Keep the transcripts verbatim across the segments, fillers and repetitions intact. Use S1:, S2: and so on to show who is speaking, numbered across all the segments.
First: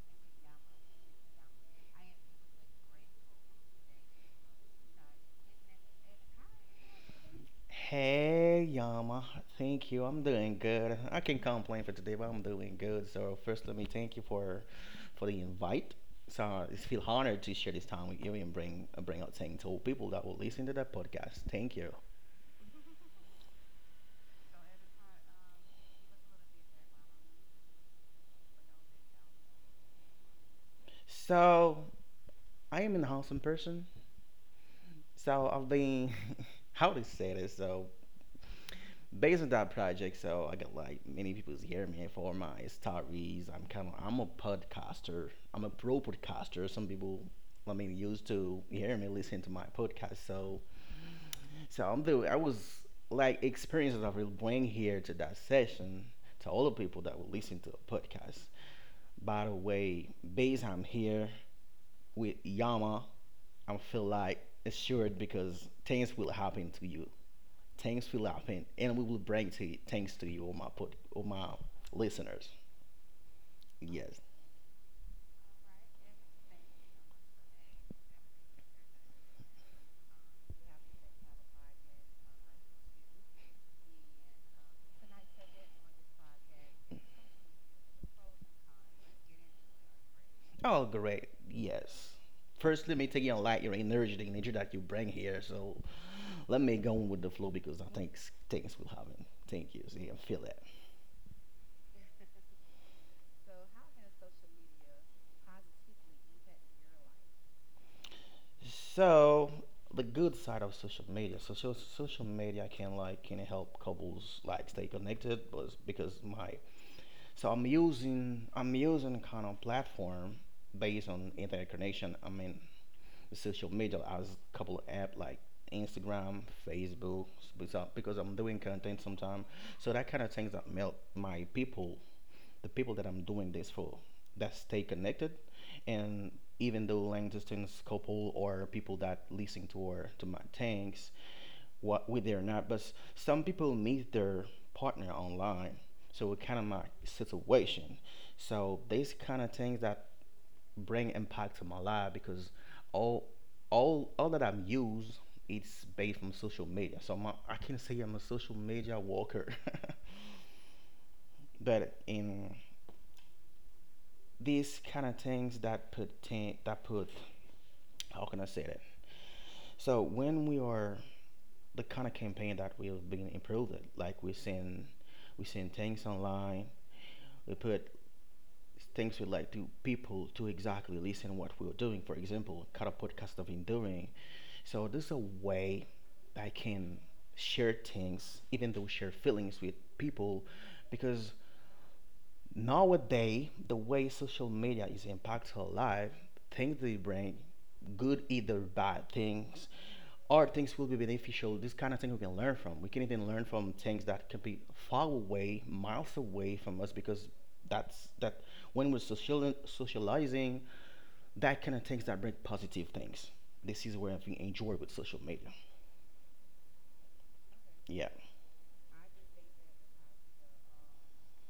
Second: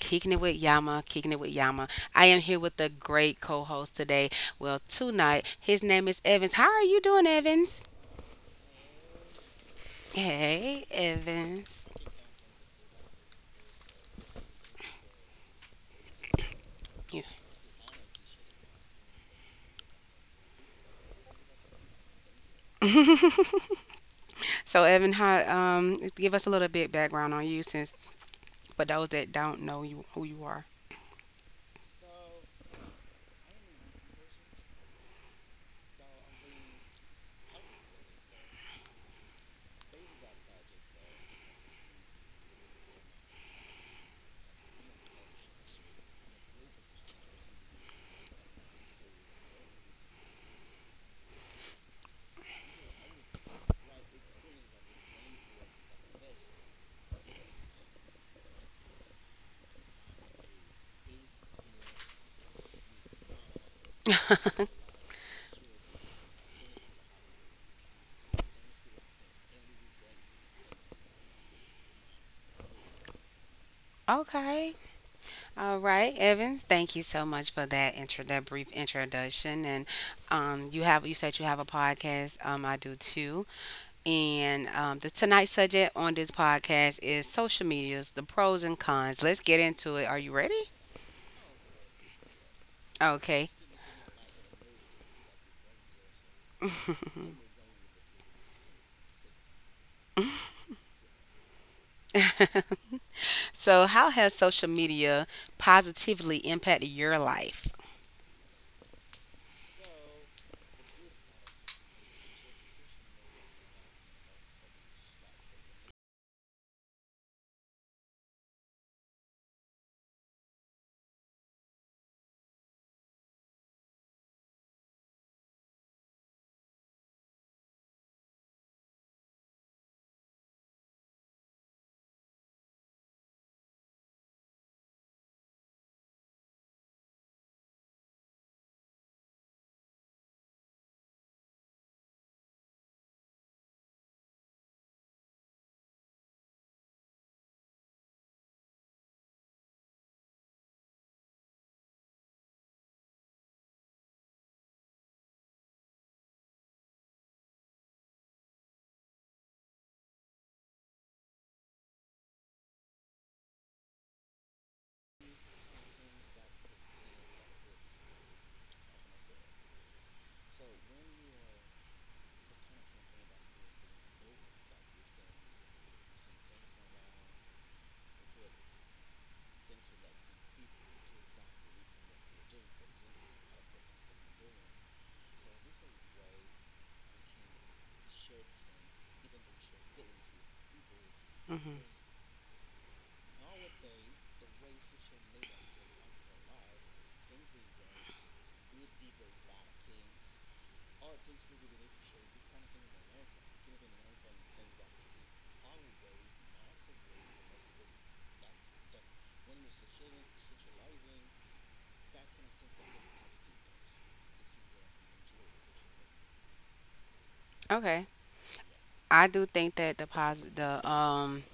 S1: kicking it with Yama, kicking it with Yama. I am here with the great co host today. Well, tonight, his name is Evans. How are you doing, Evans?
S2: Hey, Yama. Thank you. I'm doing
S1: Hey,
S2: good. I can't
S1: Evans.
S2: complain for today, but I'm doing good. So first, let me thank you for for the invite. So I feel
S1: Yeah.
S2: honored to share this time with you and bring bring out things to people that will listen to that podcast. Thank you.
S1: So, Evan, how, um, give us a little bit background on you since for those that don't know you who you are.
S2: So I am an handsome person. So I've been how to say this. So based on that project, so I got like many people hear me for my stories. I'm kind of I'm a podcaster. I'm a pro podcaster. Some people, I mean, used to hear me listen to my podcast. So so I'm the I was like experiences I will bring here to that session to all the people that will listen to the podcast. By the way, based I'm here with Yama, I feel like assured because things will happen to you. Thanks for laughing, and we will bring to you, thanks to you, all my pod, all my listeners. Yes.
S1: Okay. All right, Evans. Thank you so much for that intro, that brief introduction. And um, you have you said you have a podcast. Um, I do too. And um, the Tonight's subject on this podcast is social medias, the pros and cons. Let's get into it. Are you ready?
S2: Oh, great. Yes. First, let me take your
S1: Okay.
S2: light, your energy, the energy that you bring here. So let me go on with the flow because I think things will happen. Thank you. See, I feel it.
S1: So, how has social media positively impacted your life?
S2: So the good side of social media. So, so social media can like can help couples like stay connected, but because my so I'm using I'm using kind of platform based on internet connection. I mean the social media. I was a couple of app like Instagram, Facebook, because- I'm doing content sometimes. So that kind of things that help my people, the people that I'm doing this for, that stay connected, and even though long distance couple or people that listen to our to my things, what we there not, but some people meet their partner online. So it kind of my situation. So these kind of things that bring impact to my life because all all all that I'm used it's based from social media. So I'm a, I can say I'm a social media walker. But in these kind of things that put ten, that put how can I say that? So when we are the kind of campaign that we have been improved, like we send we send things online, we put things we like to people to exactly listen what we're doing. For example, kind of podcast I've been doing. So this is a way I can share things, even though share feelings with people, because nowadays the way social media is impacting our life, things they bring, good either bad things, or things will be beneficial. This kind of thing we can learn from. We can even learn from things that can be far away, miles away from us, because that's that when we're social socializing, that kind of things that bring positive things. This is where I think enjoy with social media.
S1: Okay.
S2: Yeah.
S1: I do think that the positive, the um,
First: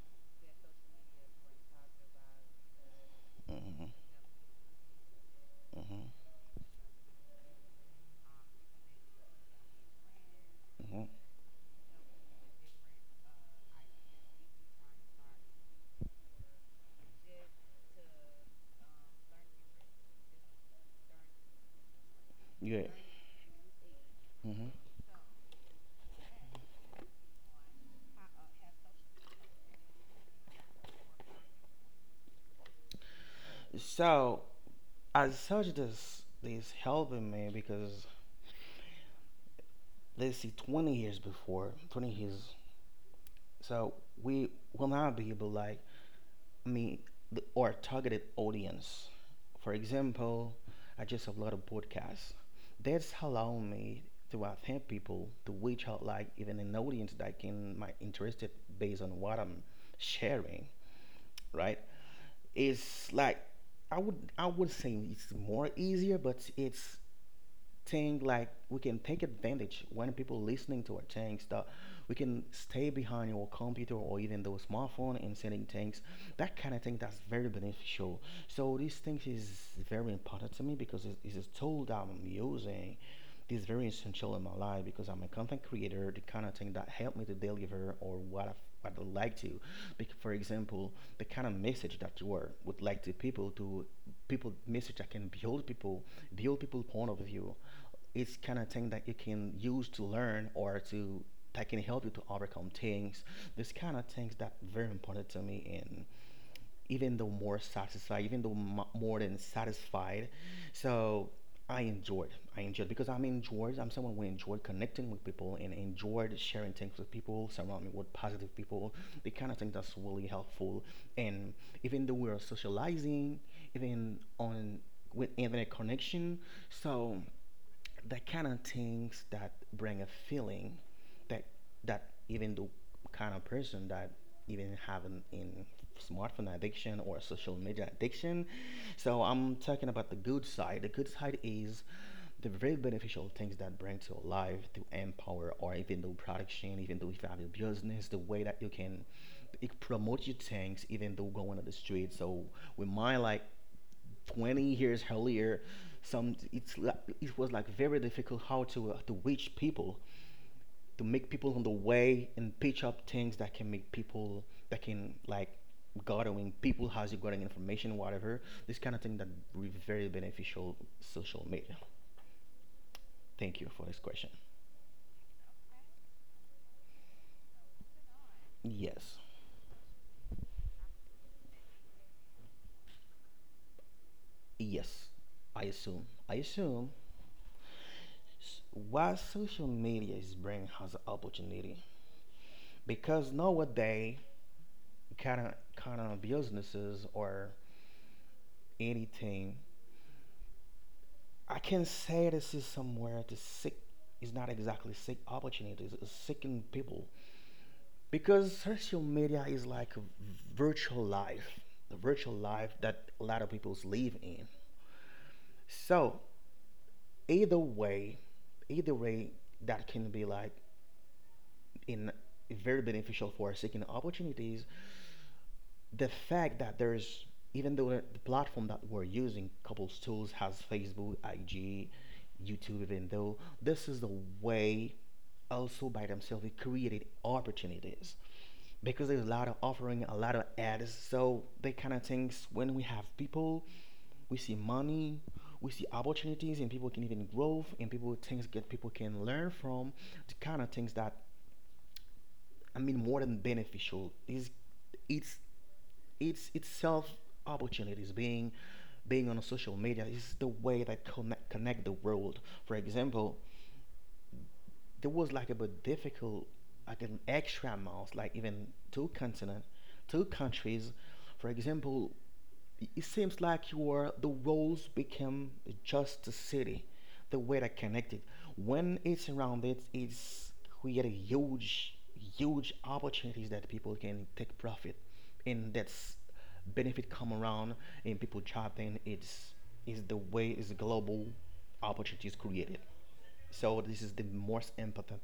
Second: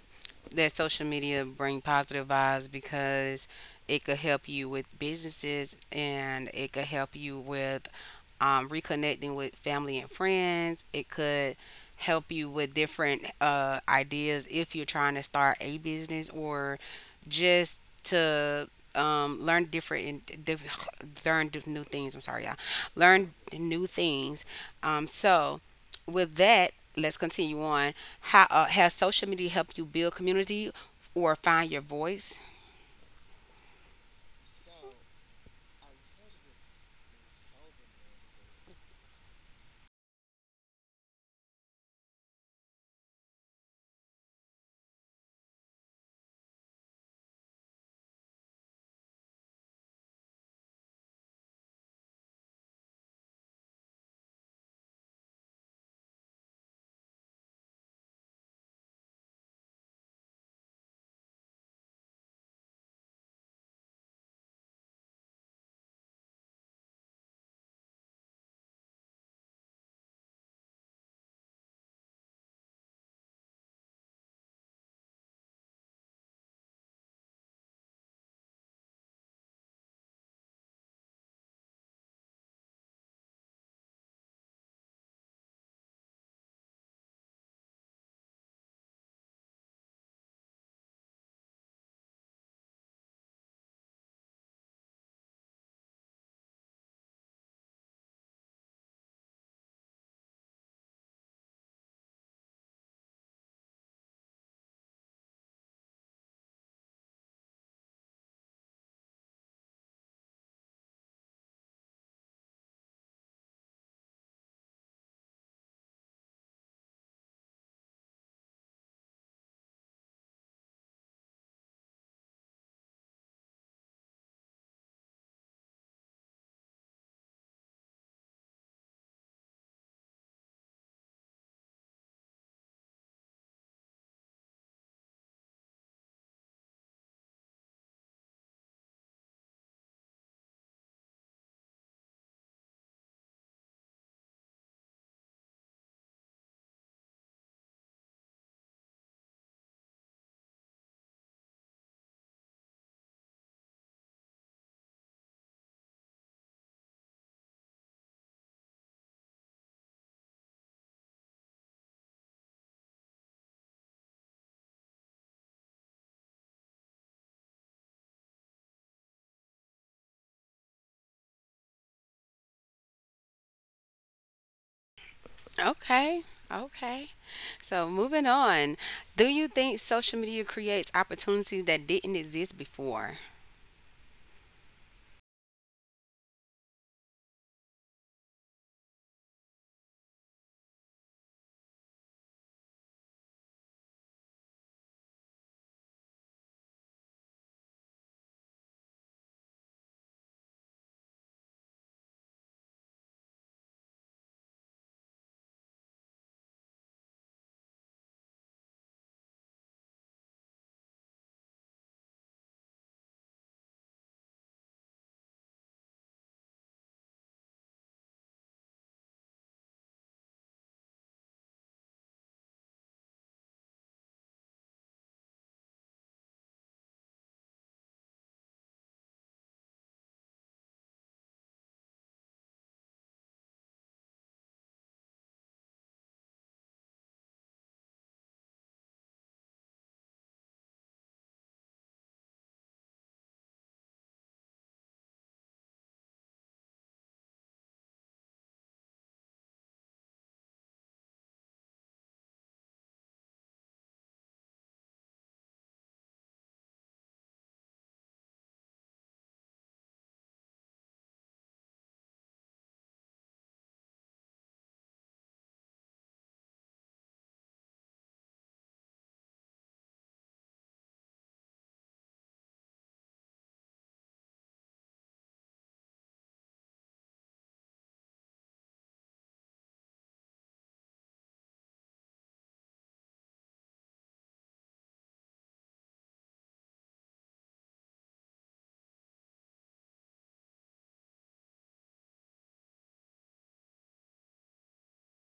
S1: that social media bring positive vibes because
S2: hmm
S1: it could help you with businesses,
S2: hmm
S1: and it could help you with um, reconnecting with family and friends.
S2: hmm
S1: It could help you with different uh, ideas if you're trying to start a business, or just to um, learn different and diff- learn diff- new things. I'm sorry, y'all.
S2: Yeah.
S1: Learn new things.
S2: hmm
S1: Um, so with that, let's continue on. How uh, has social media helped you build community or find your voice?
S2: So I told you this. This helping me because let's see, twenty years before, twenty years. So we will not be able, like, I mean, the, our targeted audience. For example, I just upload a podcast. That's allow me to attempt people to reach out, like, even an audience that can my interested based on what I'm sharing. Right? It's like I would I would say it's more easier, but it's thing like we can take advantage when people listening to our things that we can stay behind your computer or even those smartphone and sending things that kind of thing that's very beneficial. So these things is very important to me because it- it's a tool that I'm using. This is very essential in my life because I'm a content creator. The kind of thing that help me to deliver or what I what I like to, Bec- for example, the kind of message that you are would like to people to people message that can build people, build people point of view, it's kind of thing that you can use to learn or to that can help you to overcome things. This kind of things that very important to me, and even though more satisfied, even though mo- more than satisfied, so I enjoyed. I enjoyed because I'm enjoyed. I'm someone who enjoyed connecting with people and enjoyed sharing things with people, surrounding with positive people. The kind of thing that's really helpful. And even though we're socializing, even on with internet connection, so the kind of things that bring a feeling that that even the kind of person that even having in smartphone addiction or social media addiction. So I'm talking about the good side. The good side is the very beneficial things that bring to your life to empower or even though production, even though if you have your business, the way that you can it promote your things, even though going on the street. So with my like twenty years earlier, some it's li- it was like very difficult how to uh, to reach people to make people on the way and pitch up things that can make people that can like gathering people, how's you gathering information, whatever. This kind of thing that re- very beneficial social media. Thank you for this question.
S1: Okay. Okay. So moving on,
S2: Yes.
S1: do you think social media creates opportunities that didn't exist before?
S2: Yes, i assume i assume. S- why social media is bringing us opportunity? Because nowadays kind of kind of businesses or anything. I can say this is somewhere to seek, is not exactly seek opportunities, it's seeking people. Because social media is like a virtual life, the virtual life that a lot of people live in. So either way, either way, that can be like in very beneficial for seeking opportunities. The fact that there's even though the platform that we're using, couples tools has Facebook, I G, YouTube, even though this is the way also by themselves it created opportunities, because there's a lot of offering a lot of ads. So they kind of things when we have people, we see money, we see opportunities, and people can even grow, and people things get people can learn from. The kind of things that I mean more than beneficial is it's it's itself opportunities. Being being on social media is the way that connect connect the world. For example, there was like a bit difficult, like an extra amount, like even two continent, two countries. For example, it seems like you are the roles become just a city, the way they're connected. When it's around it, it's create huge, huge opportunities that people can take profit, and that's benefit come around and people chopping. It's is the way is global opportunities created. So this is the most important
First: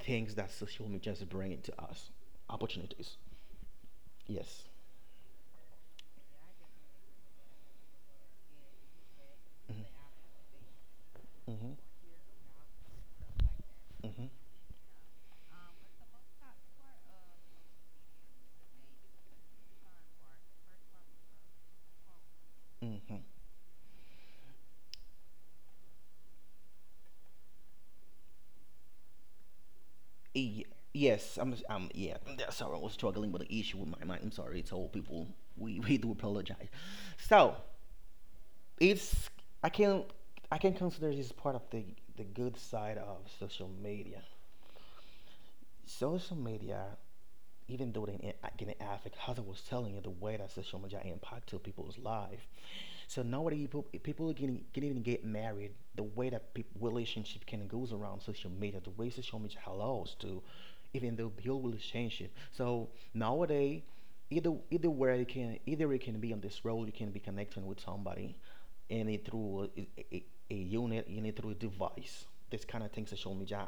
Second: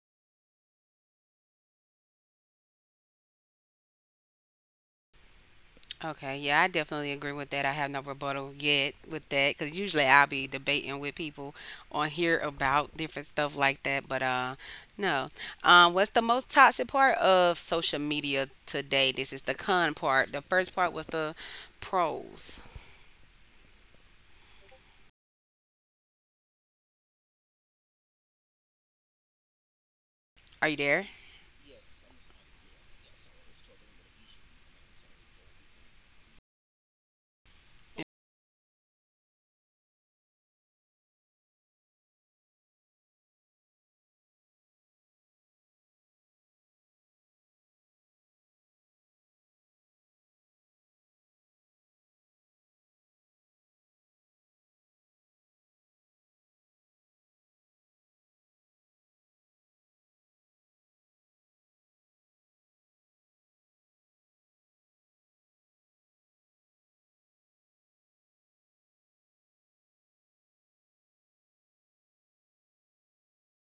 S2: things that social media is bringing to us, opportunities. Yes.
S1: Okay, yeah, I definitely agree with that. I have no rebuttal yet with that because
S2: Mm-hmm.
S1: usually I'll be debating with people
S2: Mm-hmm.
S1: on here about different stuff like that. But
S2: Mm-hmm.
S1: uh, no. Um, what's the most toxic part of social media today? This is the con part. The first part was the pros.
S2: Mm-hmm. Ye-
S1: Are you there?
S2: yes. I'm um yeah, that's, sorry, I was struggling with the issue with my mind. I'm sorry, it's all people. We we do apologize. So it's i can i can consider this part of the the good side of social media. Social media even though they can affect, as I was telling you, the way that social media impact to people's life. So nowadays, people people can, can even get married, the way that peop relationship can goes around social media, the way social media allows to, even though build relationship. So nowadays, either either where you can either you can be on this road, you can be connecting with somebody, and it through a, a, a unit, and it through a device. This kind of thing social media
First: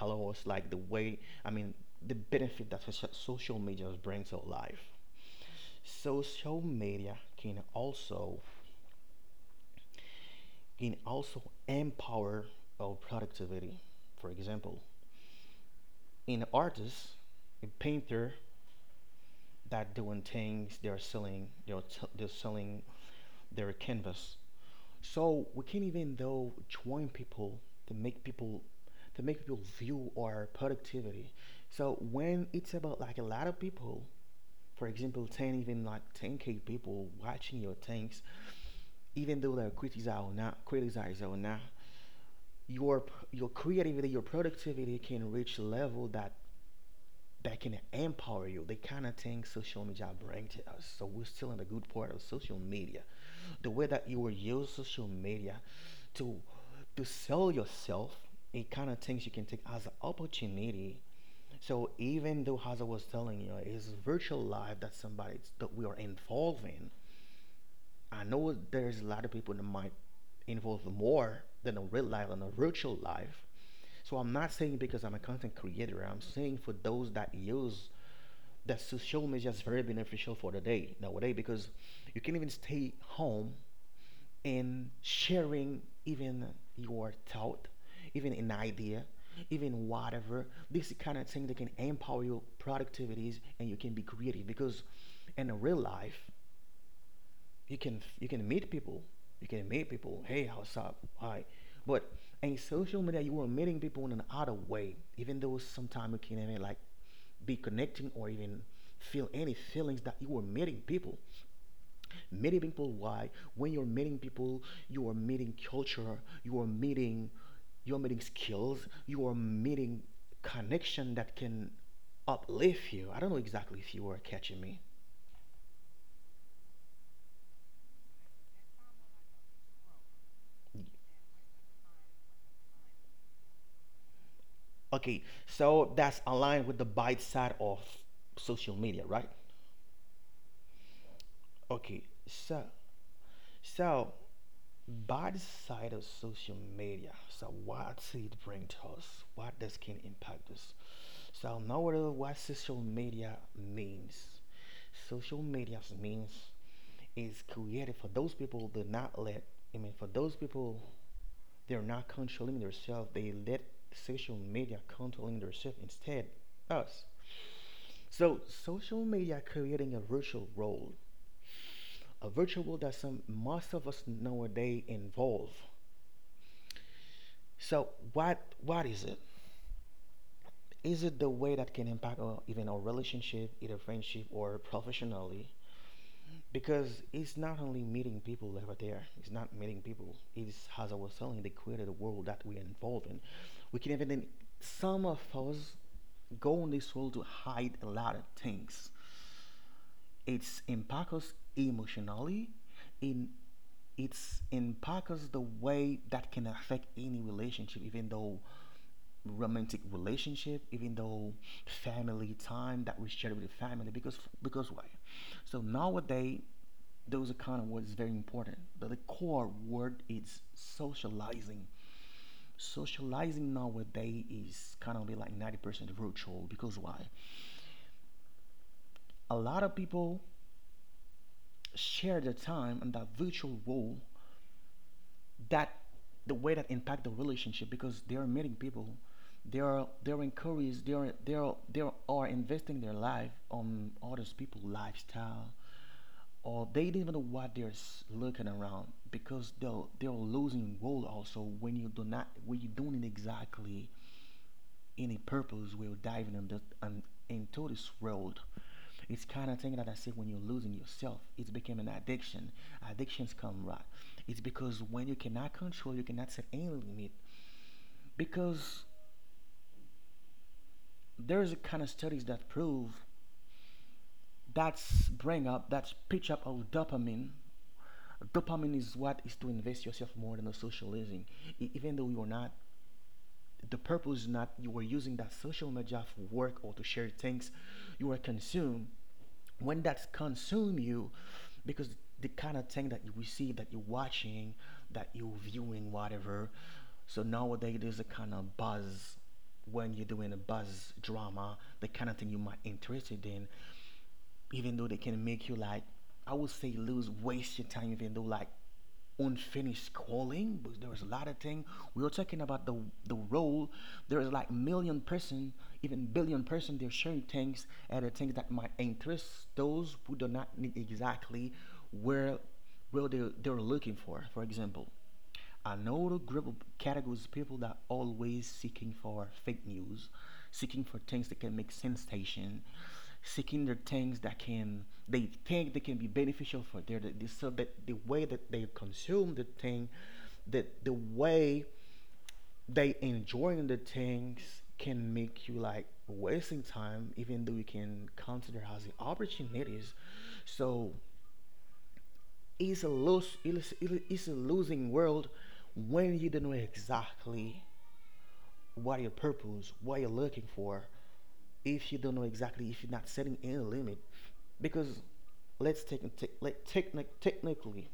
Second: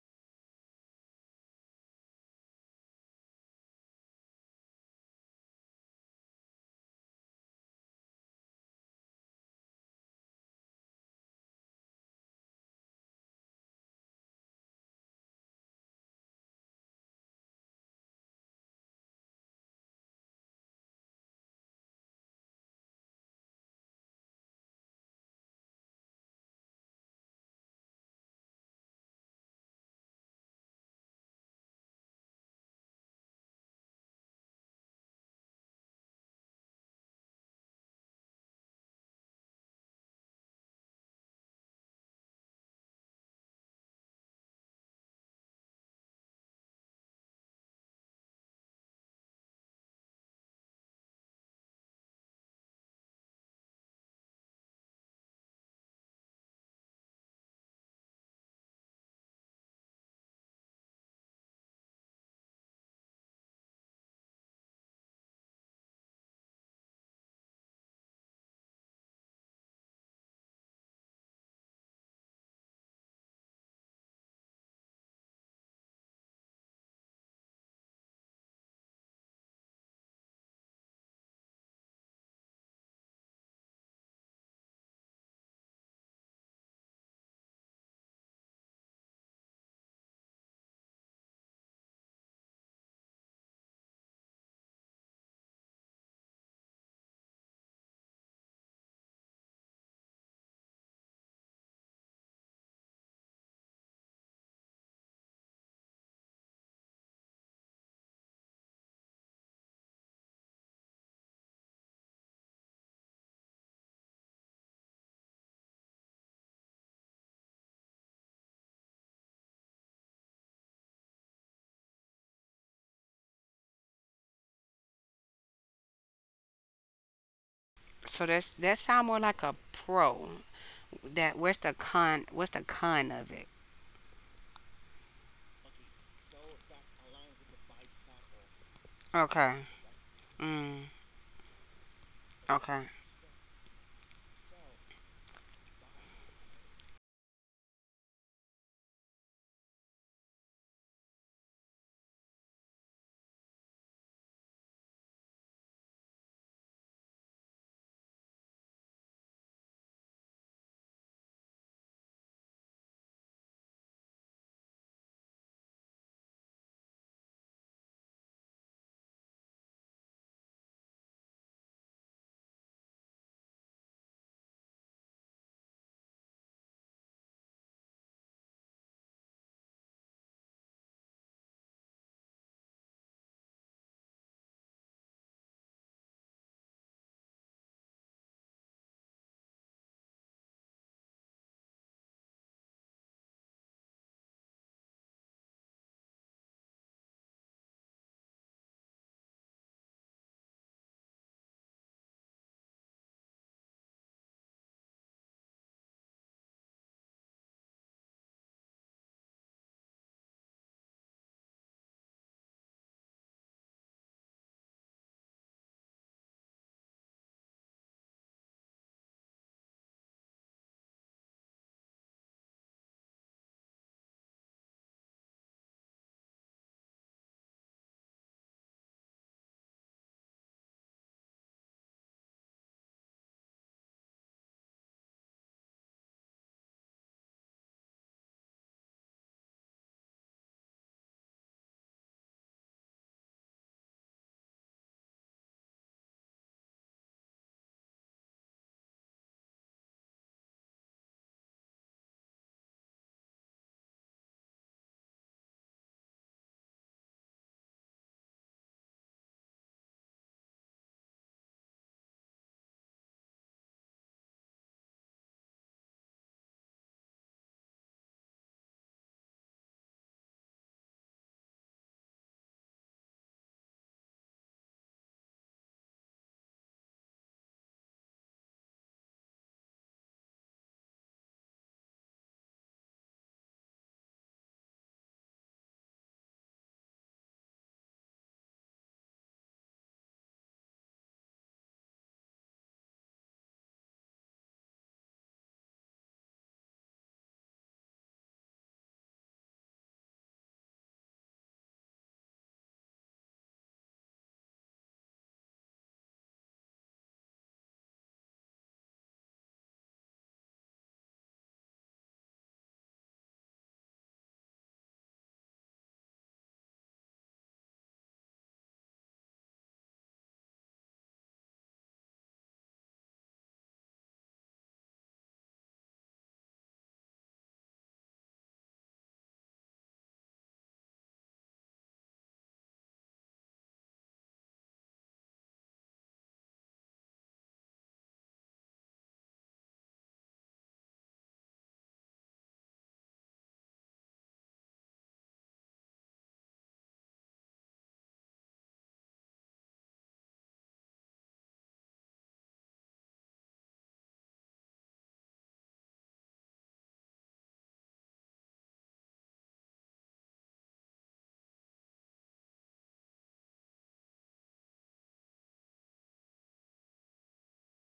S2: allows, like the way I mean, the benefit that socia- social media brings to life. Social media can also can also empower our productivity. For example, an artist, a painter that doing things, they're selling, they're, t- they're selling their canvas. So we can even though join people to make people to make people view our productivity. So when it's about like a lot of people, for example, ten even like ten k people watching your things, even though they're criticize or not, criticize or not, your your creativity, your productivity can reach a level that that can empower you. The kind of thing social media brings to us. So we're still in the good part of social media. The way that you will use social media to to sell yourself, it kind of things you can take as an opportunity. So even though as I was telling you, it's virtual life that somebody that we are involved in. I know there's a lot of people that might involve more than a real life and a virtual life. So I'm not saying because I'm a content creator. I'm saying for those that use that social media is very beneficial for the day nowadays because you can even stay home and sharing even your thought, even an idea, even whatever. This kind of thing that can empower your productivities and you can be creative because in real life you can you can meet people, you can meet people, hey, how's up, hi. But in social media you are meeting people in an other way, even though sometimes you can even like be connecting or even feel any feelings that you are meeting people. Meeting people, why? When you're meeting people you are meeting culture, you are meeting, you're meeting skills, you are meeting connection that can uplift you. I don't know exactly if you are catching me.
S1: So that's, that sound more like a pro. That, where's the con? What's the con of it?
S2: Okay, so that's aligned with the bad side of social media, right?
S1: Okay. Mm,
S2: Okay, so
S1: okay.
S2: so bad side of social media. So what's it bring to us? What does can impact us? So now what what social media means. Social media means is created for those people that not let, I mean for those people they're not controlling themselves, they let social media controlling themselves instead us. So, social media creating a virtual world, a virtual role that some most of us nowadays involve. So, what what is it? Is it the way that can impact our, even our relationship, either friendship or professionally? Because it's not only meeting people over there. It's not meeting people. It's as I was telling, they created a world that we're involved in. We can even then some of us go on this world to hide a lot of things. It's impact us emotionally, in, it's in Parker's the way that can affect any relationship, even though romantic relationship, even though family time that we share with the family. Because because why? So nowadays those are kind of words very important. But the core word is socializing. Socializing nowadays is kind of be like ninety percent virtual because why? A lot of people share their time in that virtual world that the way that impact the relationship because they are meeting people, they are, they're encouraged, they are they are they are investing their life on others people lifestyle, or they don't even know what they're s- looking around because they're they're losing role also when you do not, when you don't exactly any purpose will diving in the um, into this world. It's kind of thing that I say, when you're losing yourself it's became an addiction. Addictions come, right? It's because when you cannot control you cannot set any limit because there's a kind of studies that prove, that's bring up, that's pitch up of dopamine. Dopamine is what is to invest yourself more than the socializing. E- even though you're not, the purpose is not you are using that social media for work or to share things, you are consumed. When that's consume you, because the kind of thing that you receive, that you're watching, that you're viewing whatever. So nowadays there's a kind of buzz. When you're doing a buzz drama, the kind of thing you might interested in, even though they can make you like, I would say, lose, waste your time, even though like unfinished calling, but there was a lot of thing. We were talking about the the role. There is like million person, even billion person, they're sharing things and the things that might interest those who do not need exactly where where they, they're looking for. For example, another group of categories of people that always seeking for fake news, seeking for things that can make sensation, seeking their things that can they think they can be beneficial for their the, so that the way that they consume the thing, that the way they enjoying the things can make you like wasting time, even though you can consider as the opportunities. So it's a lose, it's, it's a losing world when you don't know exactly what your purpose, what you're looking for. If you don't know exactly, if you're not setting any limit. Because let's take te- let technic technically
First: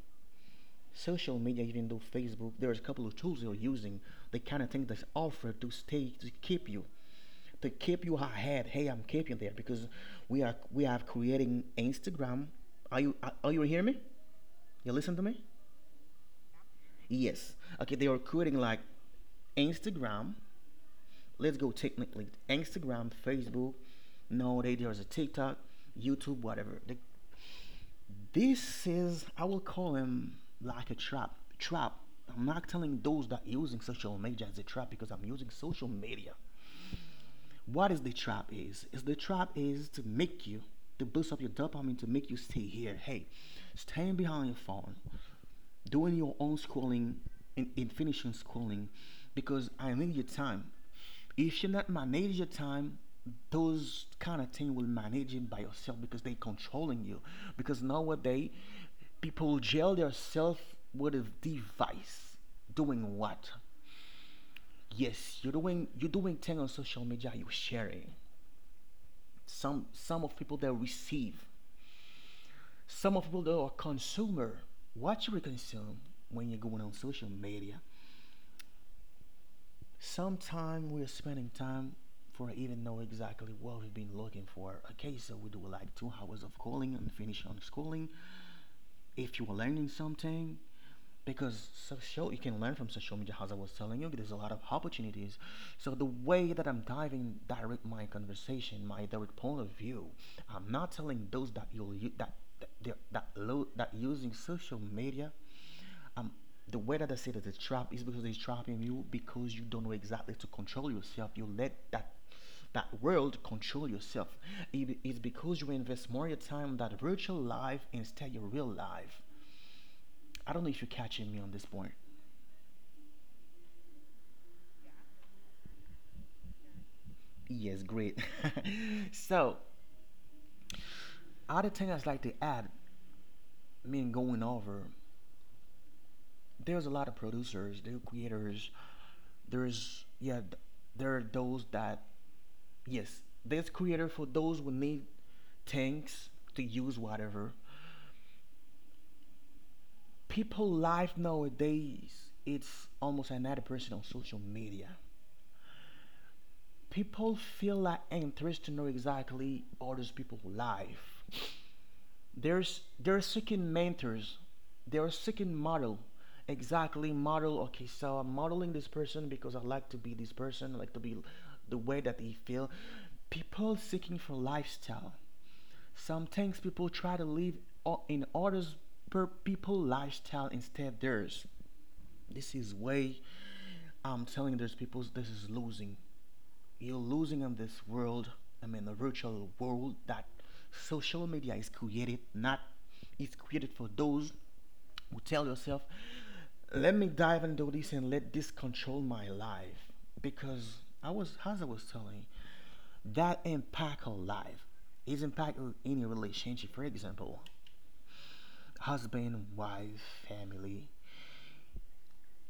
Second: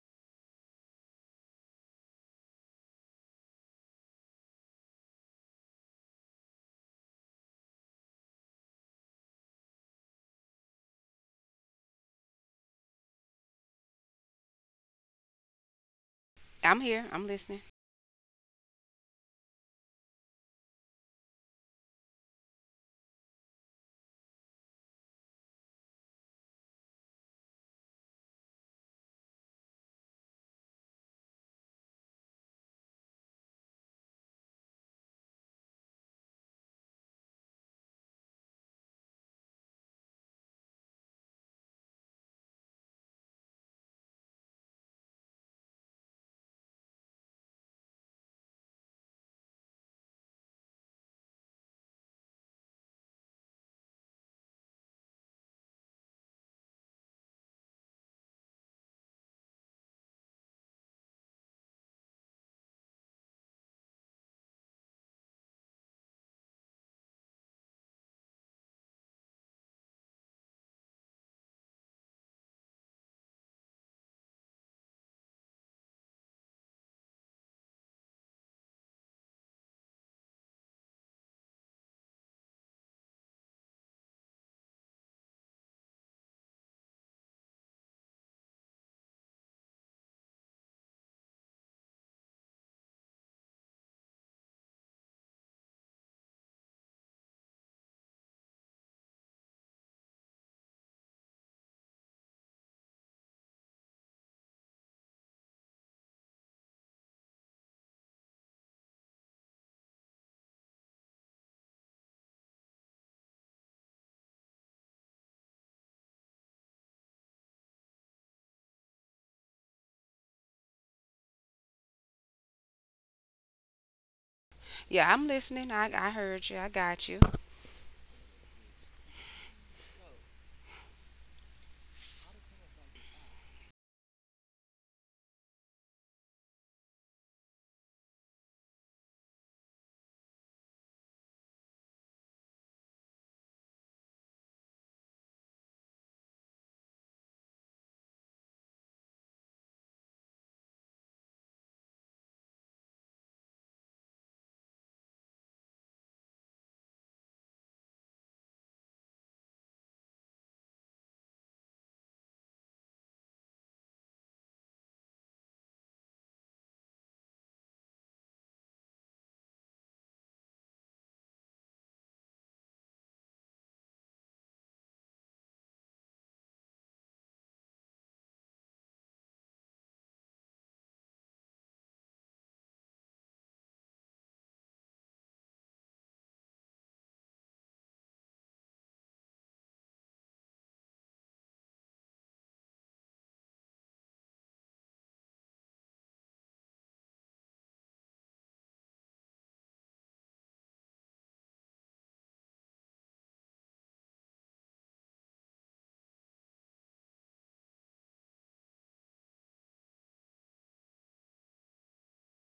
S2: social media, even though Facebook, there's a couple of tools you're using, the kind of thing that's offered to stay to keep you, to keep you ahead. Hey, I'm keeping there because we are we are creating Instagram. Are you are, are you hearing me? You listen to me?
S1: I'm here. I'm
S2: Yes.
S1: listening.
S2: Okay, they are creating like Instagram. Let's go technically Instagram, Facebook. No, they there's a TikTok, YouTube, whatever they. This is, I will call him like a trap. Trap. I'm not telling those that using social media as a trap because I'm using social media. What is the trap is? Is the trap is to make you to boost up your dopamine to make you stay here. Hey, staying behind your phone, doing your own scrolling, and, and finishing scrolling because I need your time. If you're not managing your time, those kind of thing will manage it by yourself because they are controlling you. Because nowadays, people jail themselves with a device. Doing what? Yes, you're doing you're doing thing on social media. You're sharing. Some some of people that receive. Some of people that are consumer. What you consume when you're going on social media. Sometimes we're spending time for even know exactly what we've been looking for. Okay, so we do like two hours of calling and finish on schooling. If you are learning something, because social you can learn from social media as I was telling you, there's a lot of opportunities. So the way that I'm diving direct my conversation, my direct point of view, I'm not telling those that you'll u- that that that, that using social media, um, the way that I say that the trap is because they're trapping you because you don't know exactly to control yourself. You let that that world control yourself. It- it's because you invest more of your time on that virtual life instead your real life. I don't know if you're catching me on this point.
S1: Yeah, I'm listening. I I heard you. I got you.
S2: Yes, great. So other thing I'd like to add, me going over, there's a lot of producers, there are creators, there's, yeah, there are those that, yes, there's creator for those who need tanks to use whatever. People life nowadays it's almost another person on social media. People feel like interested to know exactly others people's life. There's they're seeking mentors, they're seeking model, exactly model. Okay, so I'm modeling this person because I like to be this person. I like to be the way that they feel. People seeking for lifestyle. Sometimes people try to live o- in others per people lifestyle instead theirs. This is way I'm telling you, there's people, this is losing. You're losing in this world, I mean, the virtual world that social media is created, not, it's created for those who tell yourself, let me dive into this and let this control my life. Because I was, as I was telling you, that impact our life. It's impact on any relationship, for example, husband, wife, family.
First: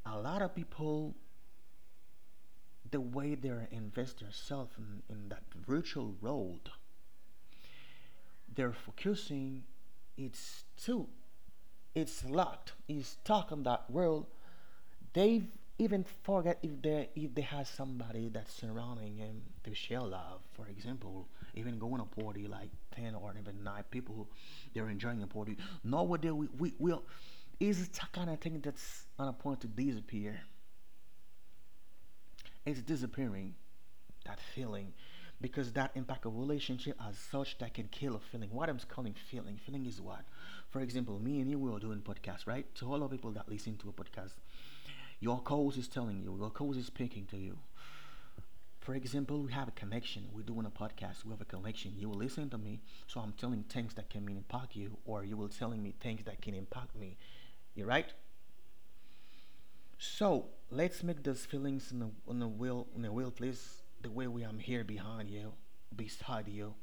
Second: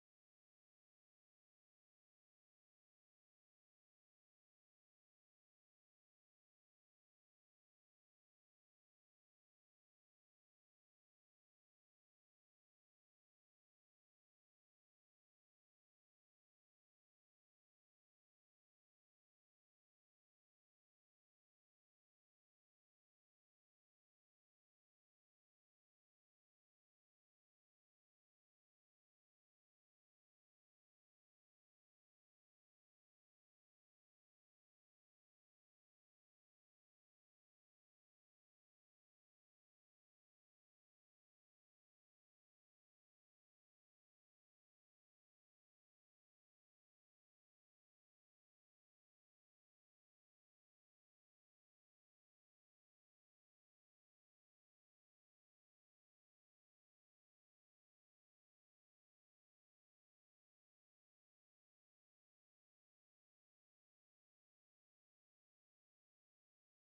S2: A lot of people, the way they're investing themselves in, in that virtual world, they're focusing, it's too, it's locked, it's stuck on that world. They've even forget if they if they have somebody that's surrounding him to share love, for example, even going to a party like ten or even nine people, they're enjoying a party. Nowadays we we will is kind of thing that's on a point to disappear. It's disappearing that feeling because that impact a relationship as such that can kill a feeling. What I'm calling feeling, feeling is what? For example, me and you we are doing podcast, right? To all the people that listen to a podcast, your cause is telling you, your cause is speaking to you. For example, we have a connection. We're doing a podcast. We have a connection. You will listen to me, so I'm telling things that can impact you, or you will telling me things that can impact me. You right? So let's make those feelings in a, in a will, in a will place, the way we am here behind you, beside you,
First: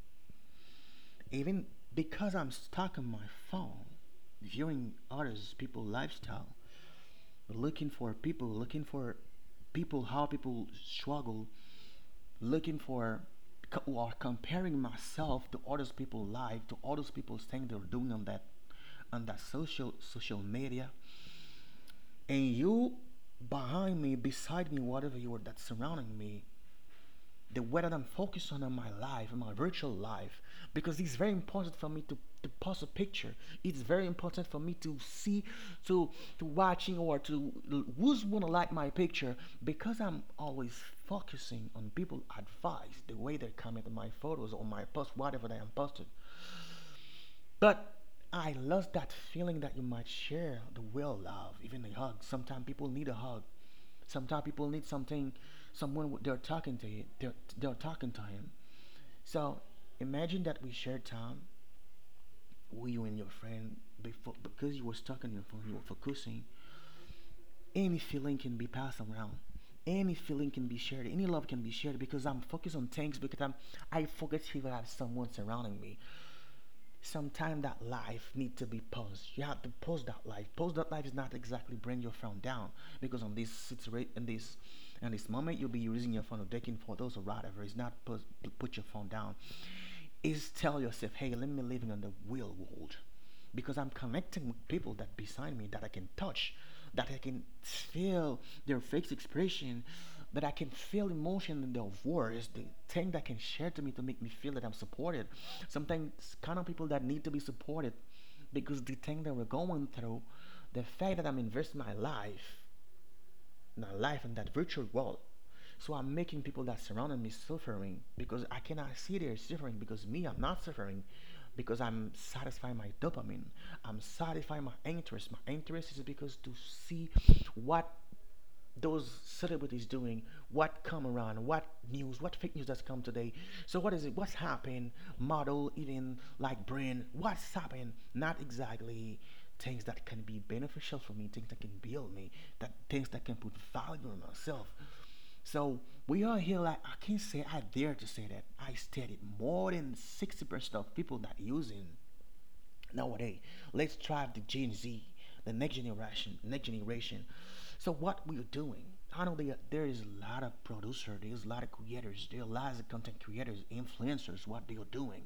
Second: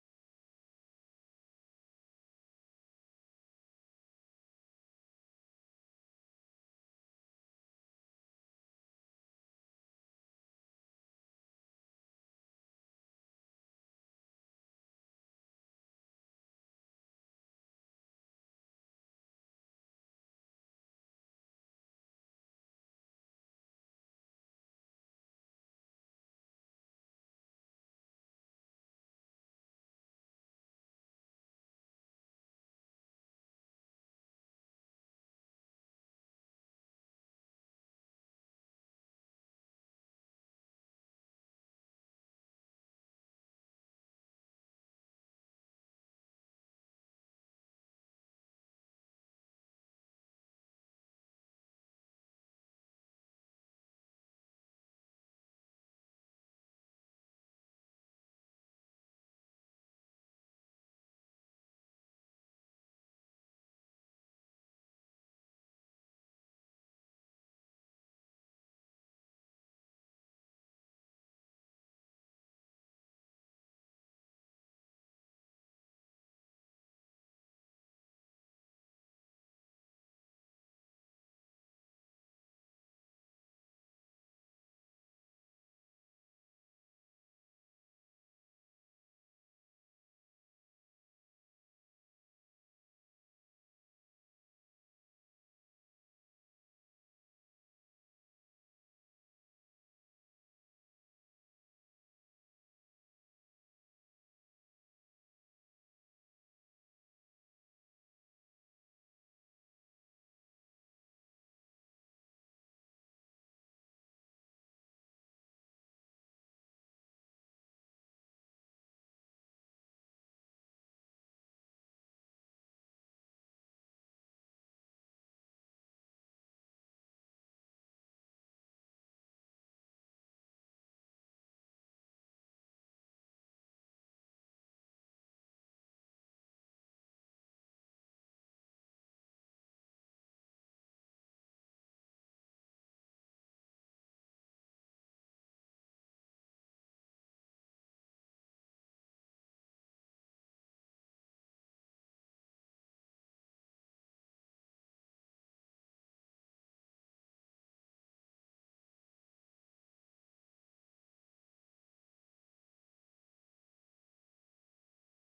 S2: even because I'm stuck on my phone, viewing others people lifestyle, looking for people, looking for people, how people struggle, looking for co- or comparing myself to others people life, to others people things they're doing on that on that social social media, and you behind me, beside me, whatever you are that's surrounding me, the way that I'm focused on in my life, in my virtual life, because it's very important for me to, to post a picture. It's very important for me to see, to to watching or to who's gonna like my picture because I'm always focusing on people' advice, the way they comment on my photos or my post, whatever that I'm posted. But I lost that feeling that you might share the real love, even a hug. Sometimes people need a hug. Sometimes people need something, someone they're talking to you, they're, they're talking to him. So imagine that we shared time with you and your friend before because you were stuck on your phone, you were focusing. Any feeling can be passed around. Any feeling can be shared. Any love can be shared because I'm focused on things because I'm I forget if I have someone surrounding me. Sometimes that life needs to be paused. You have to pause that life. Pause that life is not exactly bring your phone down because on this situation in this in this moment you'll be using your phone or taking photos or whatever. It's not put, put your phone down. Is tell yourself, hey, let me living on the real world because I'm connecting with people that beside me that I can touch, that I can feel their face expression, that I can feel emotion in their voice, the thing that can share to me to make me feel that I'm supported. Sometimes kind of people that need to be supported because the thing that we're going through, the fact that I'm investing my life, my life in that virtual world, so I'm making people that surrounded me suffering because I cannot see they're suffering because me, I'm not suffering because I'm satisfying my dopamine. I'm satisfying my interest. My interest is because to see what those celebrities doing, what come around, what news, what fake news that's come today. So what is it? What's happened? Model, even like brand, what's happened? Not exactly things that can be beneficial for me, things that can build me, that things that can put value on myself. So we are here like I can't say I dare to say that I studied more than sixty percent of people that using nowadays. Let's try the Gen Z, the next generation, next generation. So what we're doing, I know there, there is a lot of producers, there's a lot of creators, there are lots of content creators, influencers, what they're doing,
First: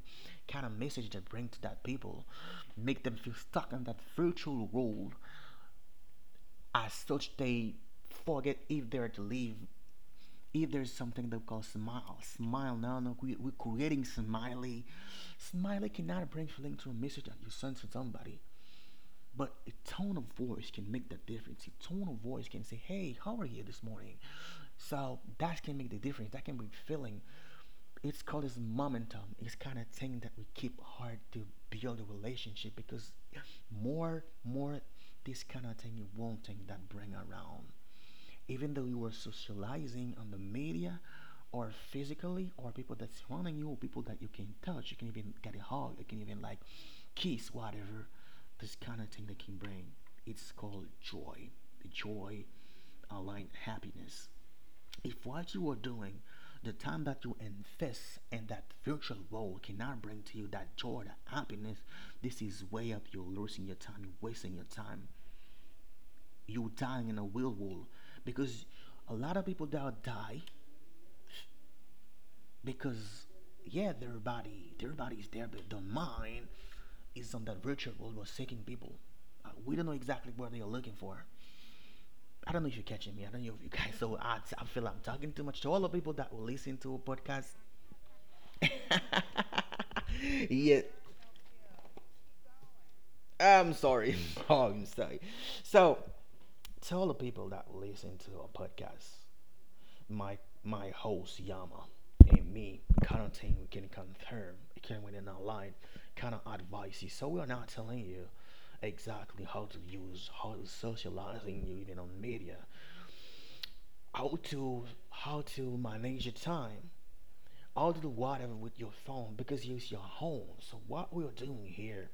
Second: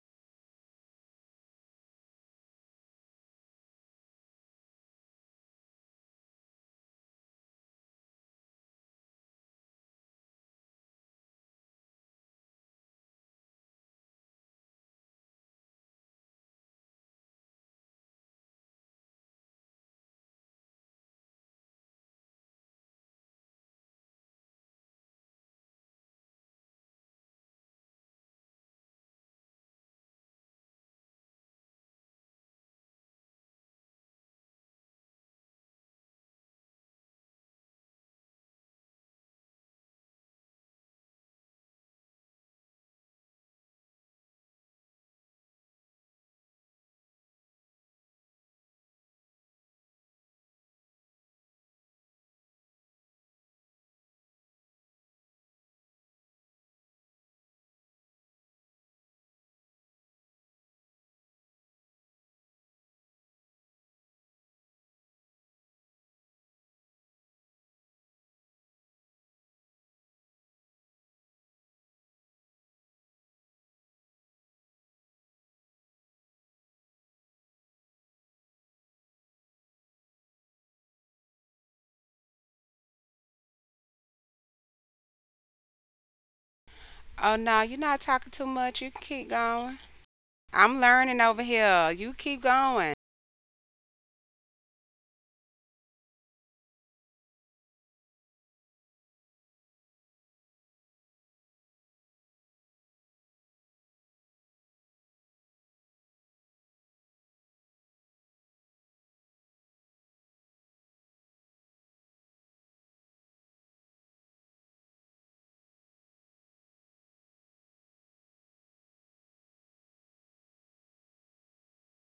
S2: kind of message they bring to that people, make them feel stuck in that virtual world as such they forget if they're to live if there's something that we call smile, smile. No, no, we, we're creating smiley. Smiley cannot bring feeling to a message that you send to somebody, but a tone of voice can make that difference. A tone of voice can say, "Hey, how are you this morning?" So that can make the difference. That can bring feeling. It's called this momentum. It's kind of thing that we keep hard to build a relationship because more, more, this kind of thing you won't think that bring around even though you were socializing on the media or physically or people that's surrounding you, people that you can touch, you can even get a hug, you can even like kiss whatever, this kind of thing they can bring, it's called joy, the joy aligned happiness. If what you are doing, the time that you invest in that virtual world cannot bring to you that joy, that happiness, this is way up you're losing your time, you're wasting your time, you dying in a real world because a lot of people that die because yeah their body, their body is there but the mind is on that virtual world was seeking people. Uh, we don't know exactly what they are looking for. I don't know if you're catching me, I don't know if you guys, so i, I feel like I'm talking too much to all the people that will listen to a
S1: Oh
S2: podcast.
S1: no, you're not talking too much. You can keep going. I'm
S2: Yeah,
S1: learning over here. You keep going.
S2: I'm sorry. Oh, I'm sorry. So, to all the people that will listen to a podcast, my my host Yama and me, kind of thing we can confirm, can we not line kind of advices. So we are not telling you exactly how to use, how to socializing you even on media, how to how to manage your time, how to do whatever with your phone because it's your home. So what we are doing here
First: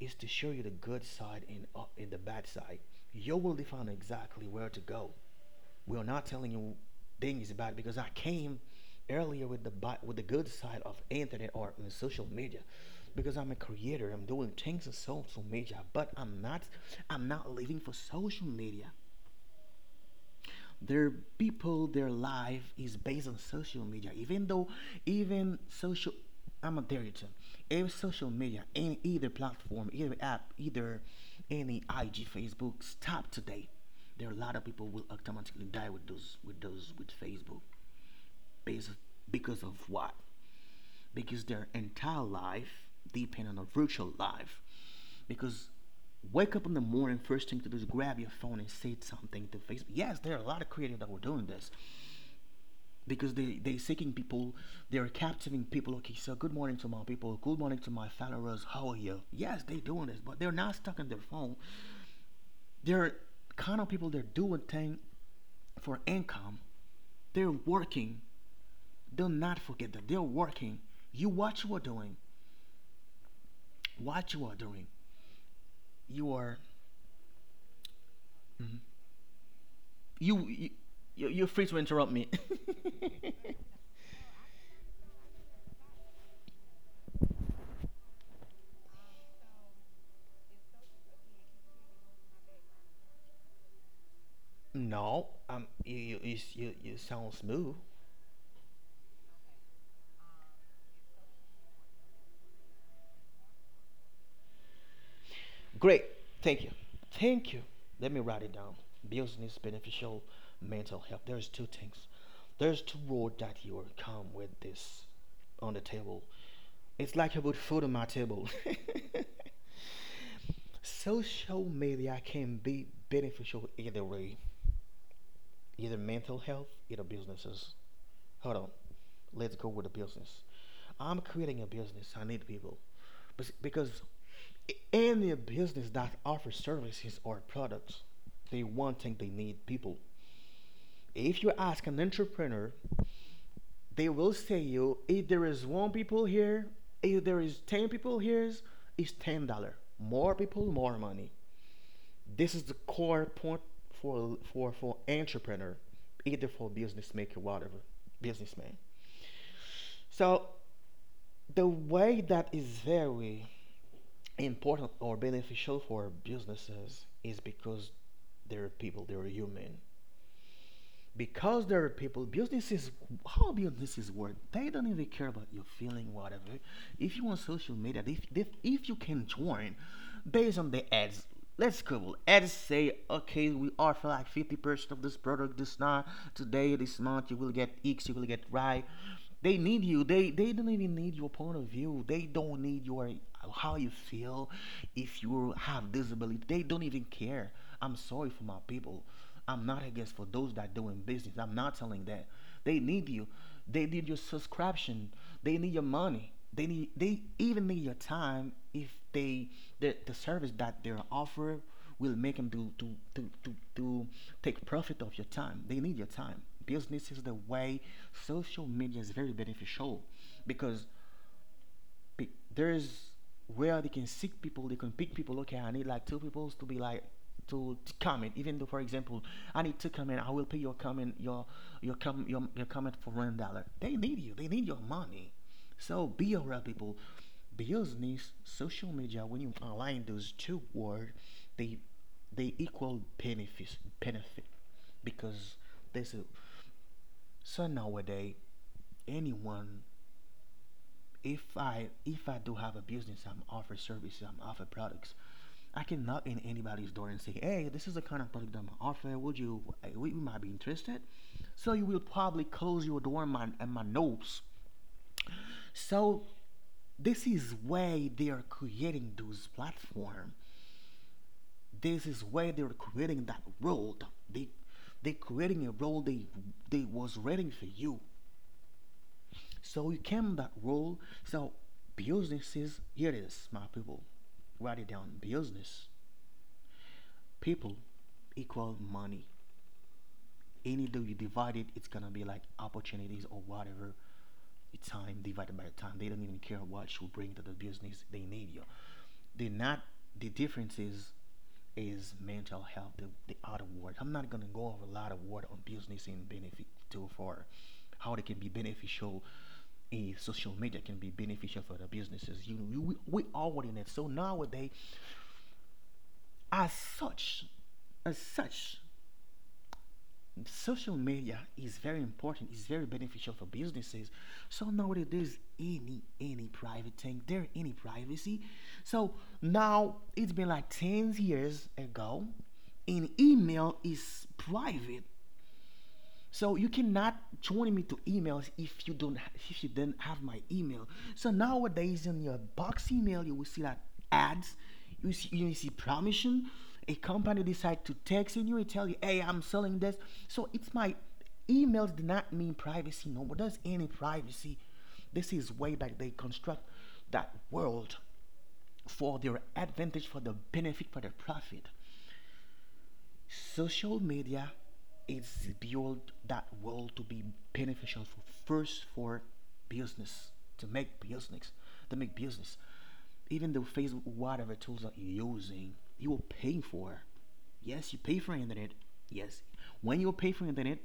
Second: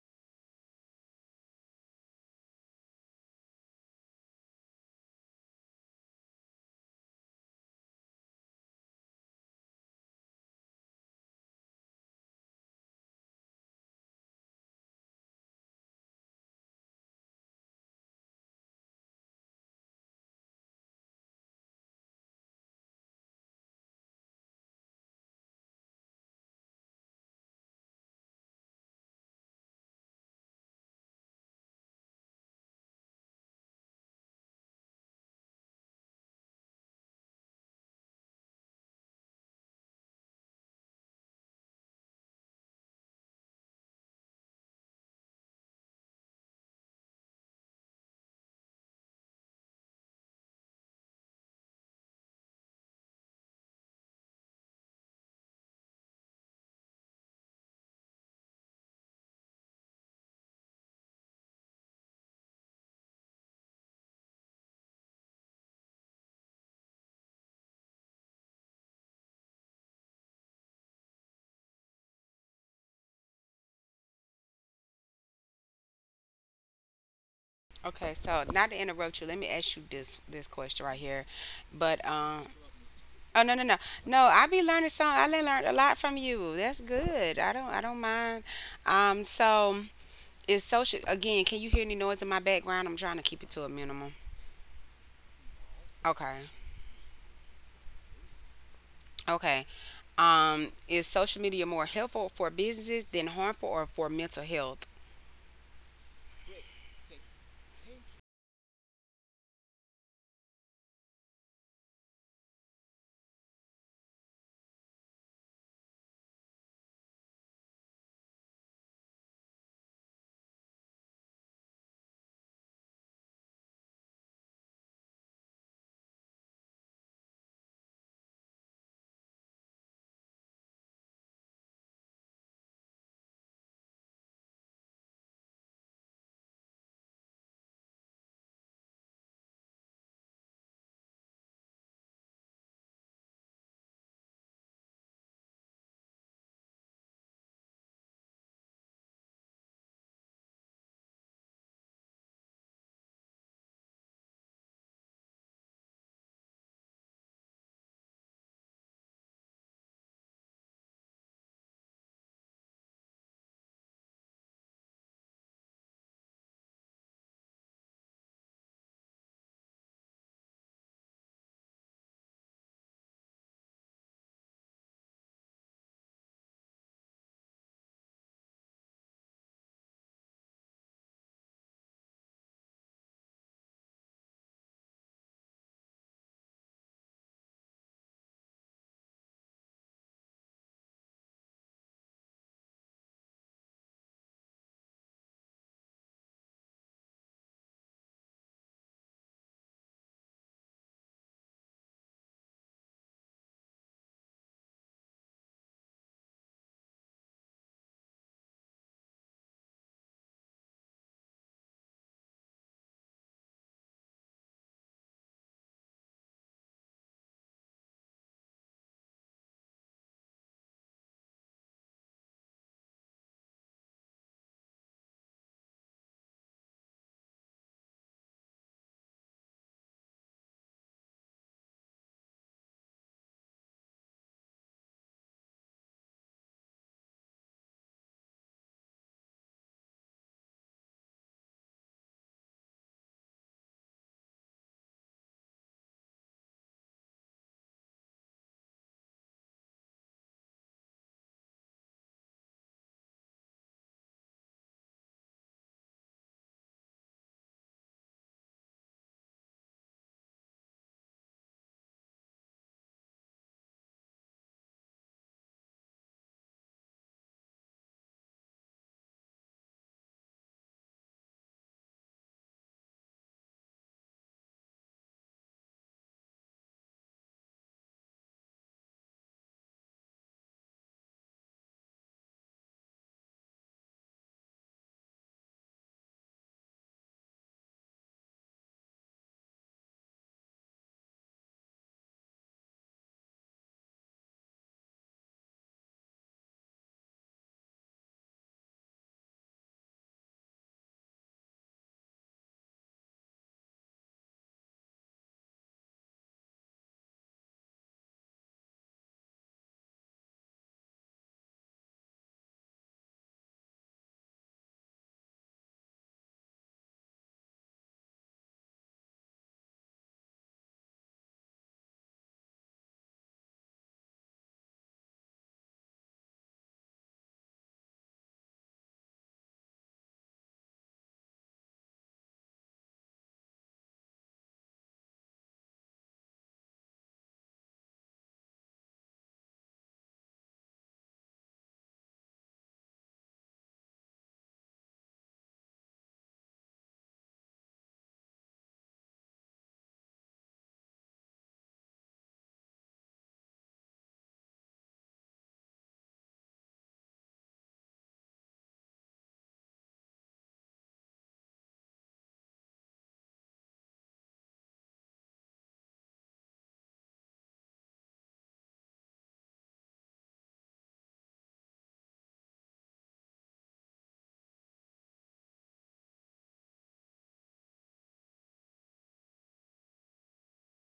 S2: is to show you the good side and uh, in the bad side you will define exactly where to go. We're not telling you things about it because I came earlier with the with the good side of internet or in social media because I'm a creator, I'm doing things on social media, but I'm not, I'm not living for social media. Their people, their life is based on social media even though, even social, I'm a director. Every social media, any either platform, either app, either any IG, Facebook, stop today, there are a lot of people will automatically die with those, with those with Facebook based because of what? Because their entire life depend on a virtual life because wake up in the morning first thing to do is grab your phone and say something to Facebook. Yes, there are a lot of creators that were doing this because they they seeking people, they are capturing people. Okay, so good morning to my people, good morning to my followers, how are you. Yes, they doing this but they're not stuck in their phone. They're kind of people they're doing thing for income, they're working. Do not forget that they're working. You, what you are doing, what you are doing, you are,
S1: Okay, so not to
S2: mhm.
S1: interrupt you, let me ask you this
S2: you,
S1: this
S2: you
S1: question right here.
S2: you- you're free to
S1: But
S2: interrupt me.
S1: um, oh no no no. No, I be learning some. I done learned a lot from you. That's good. I don't I don't mind. Um, so is social, again, can you hear any noise in my background? I'm trying to keep it to a minimum.
S2: No, um you you,
S1: Okay.
S2: you, you sound smooth.
S1: Okay. Um, is social media more helpful for businesses than harmful, or for mental health?
S2: Great. Thank you. Thank you. Let me write it down. Business beneficial mental health. There's two things. There's two road that you will come with this on the table. It's like I put food on my table. Social media can be beneficial either way. Either mental health, either businesses. Hold on. Let's go with the business. I'm creating a business. I need people. Because any business that offers services or products, they one thing they need people. If you ask an entrepreneur, they will say you if there is one people here, if there is ten people here, it's ten dollar. More people, more money. This is the core point for for for entrepreneur, either for business maker, whatever, businessman. So the way that is very important or beneficial for businesses is because they're people, they're human. Because there are people, business is how businesses work. They don't even care about your feeling whatever. If you want social media, if, if, if you can join based on the ads, let's go. And say, okay, we offer like fifty percent of this product this now, today, this month, you will get X, you will get Y. They need you. They they don't even need your point of view. They don't need your, how you feel if you have disability. They don't even care. I'm sorry for my people. I'm not against for those that doing business. I'm not telling that. They need you. They need your subscription. They need your money. They need, they even need your time if if they the, the service that they're offered will make them to, to to to to take profit of your time. They need your time. Business is the way social media is very beneficial because pe- there's where they can seek people, they can pick people. Okay, I need like two people to be like to, to comment even though, for example, I need two comment, I will pay your comment your your com your, your comment for one dollar. They need you, they need your money. So be aware people, business, social media, when you align those two words, they they equal benefits benefit. Because there's a, so nowadays anyone, if I if I do have a business, I'm offer services, I'm offer products. I can knock in anybody's door and say, "Hey, this is the kind of product I'm offering. Would you? uh, We we might be interested." So you will probably close your door and my, and my nose. So this is why they are creating those platform. This is where they're creating that role. They they're creating a role they they was writing for you. So you came that role. So businesses, here it is, my people. Write it down. Business people equal money. Any though you divide it, it's gonna be like opportunities or whatever. Your time divided by the time. They don't even care what you bring to the business. They need you. They're not, the difference is is mental health, the, the other word. I'm not gonna go over a lot of word on business and benefit too far. How it can be beneficial, eh, social media can be beneficial for the businesses. You know, we, we already in it. So nowadays, as such, as such, social media is very important, it's very beneficial for businesses. So nowadays there's any any private thing there, any privacy. So now it's been like ten years ago an email is private. So you cannot join me to emails if you don't, if you did not have my email. So nowadays in your box email you will see that ads, you see you see promotion, a company decide to text you and tell you, hey, I'm selling this. So it's my emails do not mean privacy no more. There's any privacy. This is way that they construct that world for their advantage, for the benefit, for their profit. Social media is built that world to be beneficial for first for business to make business to make business. Even though Facebook, whatever tools that you're using, you will pay for. Yes, you pay for internet. Yes, when you pay for internet,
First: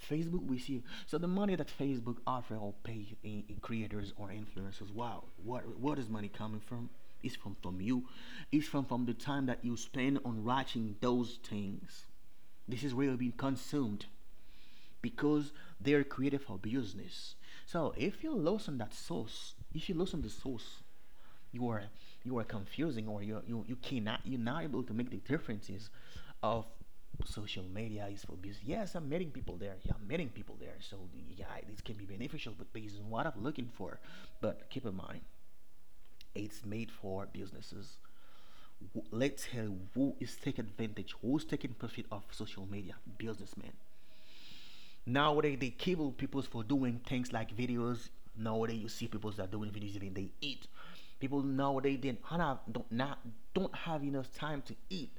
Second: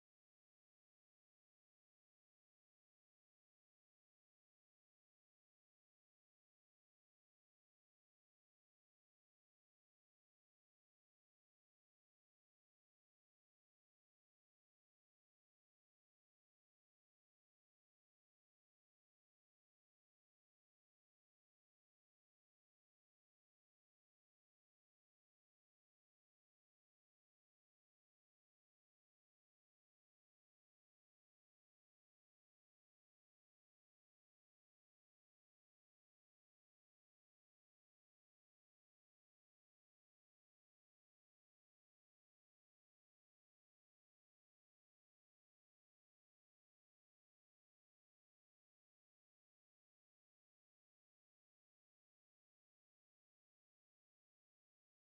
S2: Facebook will see you. So the money that Facebook offer or pay in, in creators or influencers. Wow, what what is money coming from? It's from from you. It's from from the time that you spend on watching those things. This is really being consumed because they're created for business. So if you loosen that source, if you loosen the source, you are you are confusing or you you you cannot you're not able to make the differences of social media is for business. Yes, I'm meeting people there. Yeah, I'm meeting people there. So yeah, this can be beneficial, but based on what I'm looking for. But keep in mind, it's made for businesses. Let's tell who is taking advantage, who's taking profit of social media, businessmen. Nowadays they cable people for doing things like videos. Nowadays you see people that are doing videos and they eat. People nowadays they don't have, don't not do not not do not have enough time to eat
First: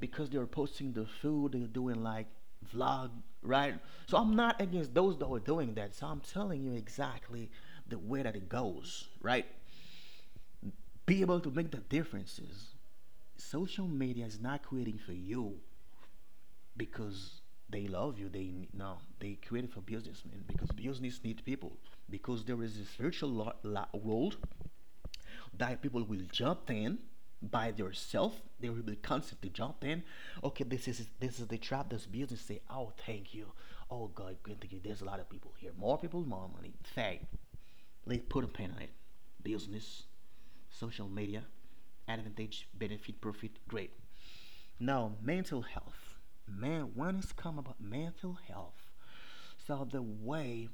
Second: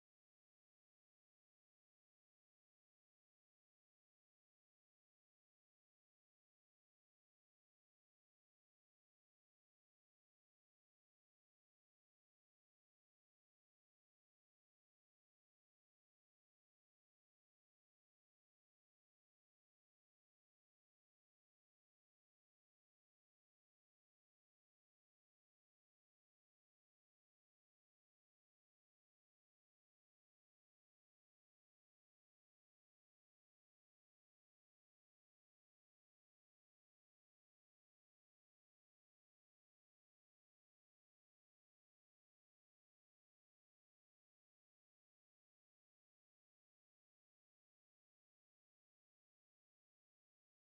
S2: because they're posting the food they're doing like vlog, right? So I'm not against those that are doing that, so I'm telling you exactly the way that it goes, right? Be able to make the differences. Social media is not creating for you because they love you. They no, they created for businessmen because business need people. Because there is a spiritual lo- lo- world that people will jump in by themselves. They will be constantly jump in. Okay, this is this is the trap. This business say, oh, thank you. Oh God, good thank you. There's a lot of people here. More people, more money. Fact. Let's put a pen on it. Business, social media, advantage, benefit, profit. Great. Now, mental health. Man, when it's come about mental health. So the way,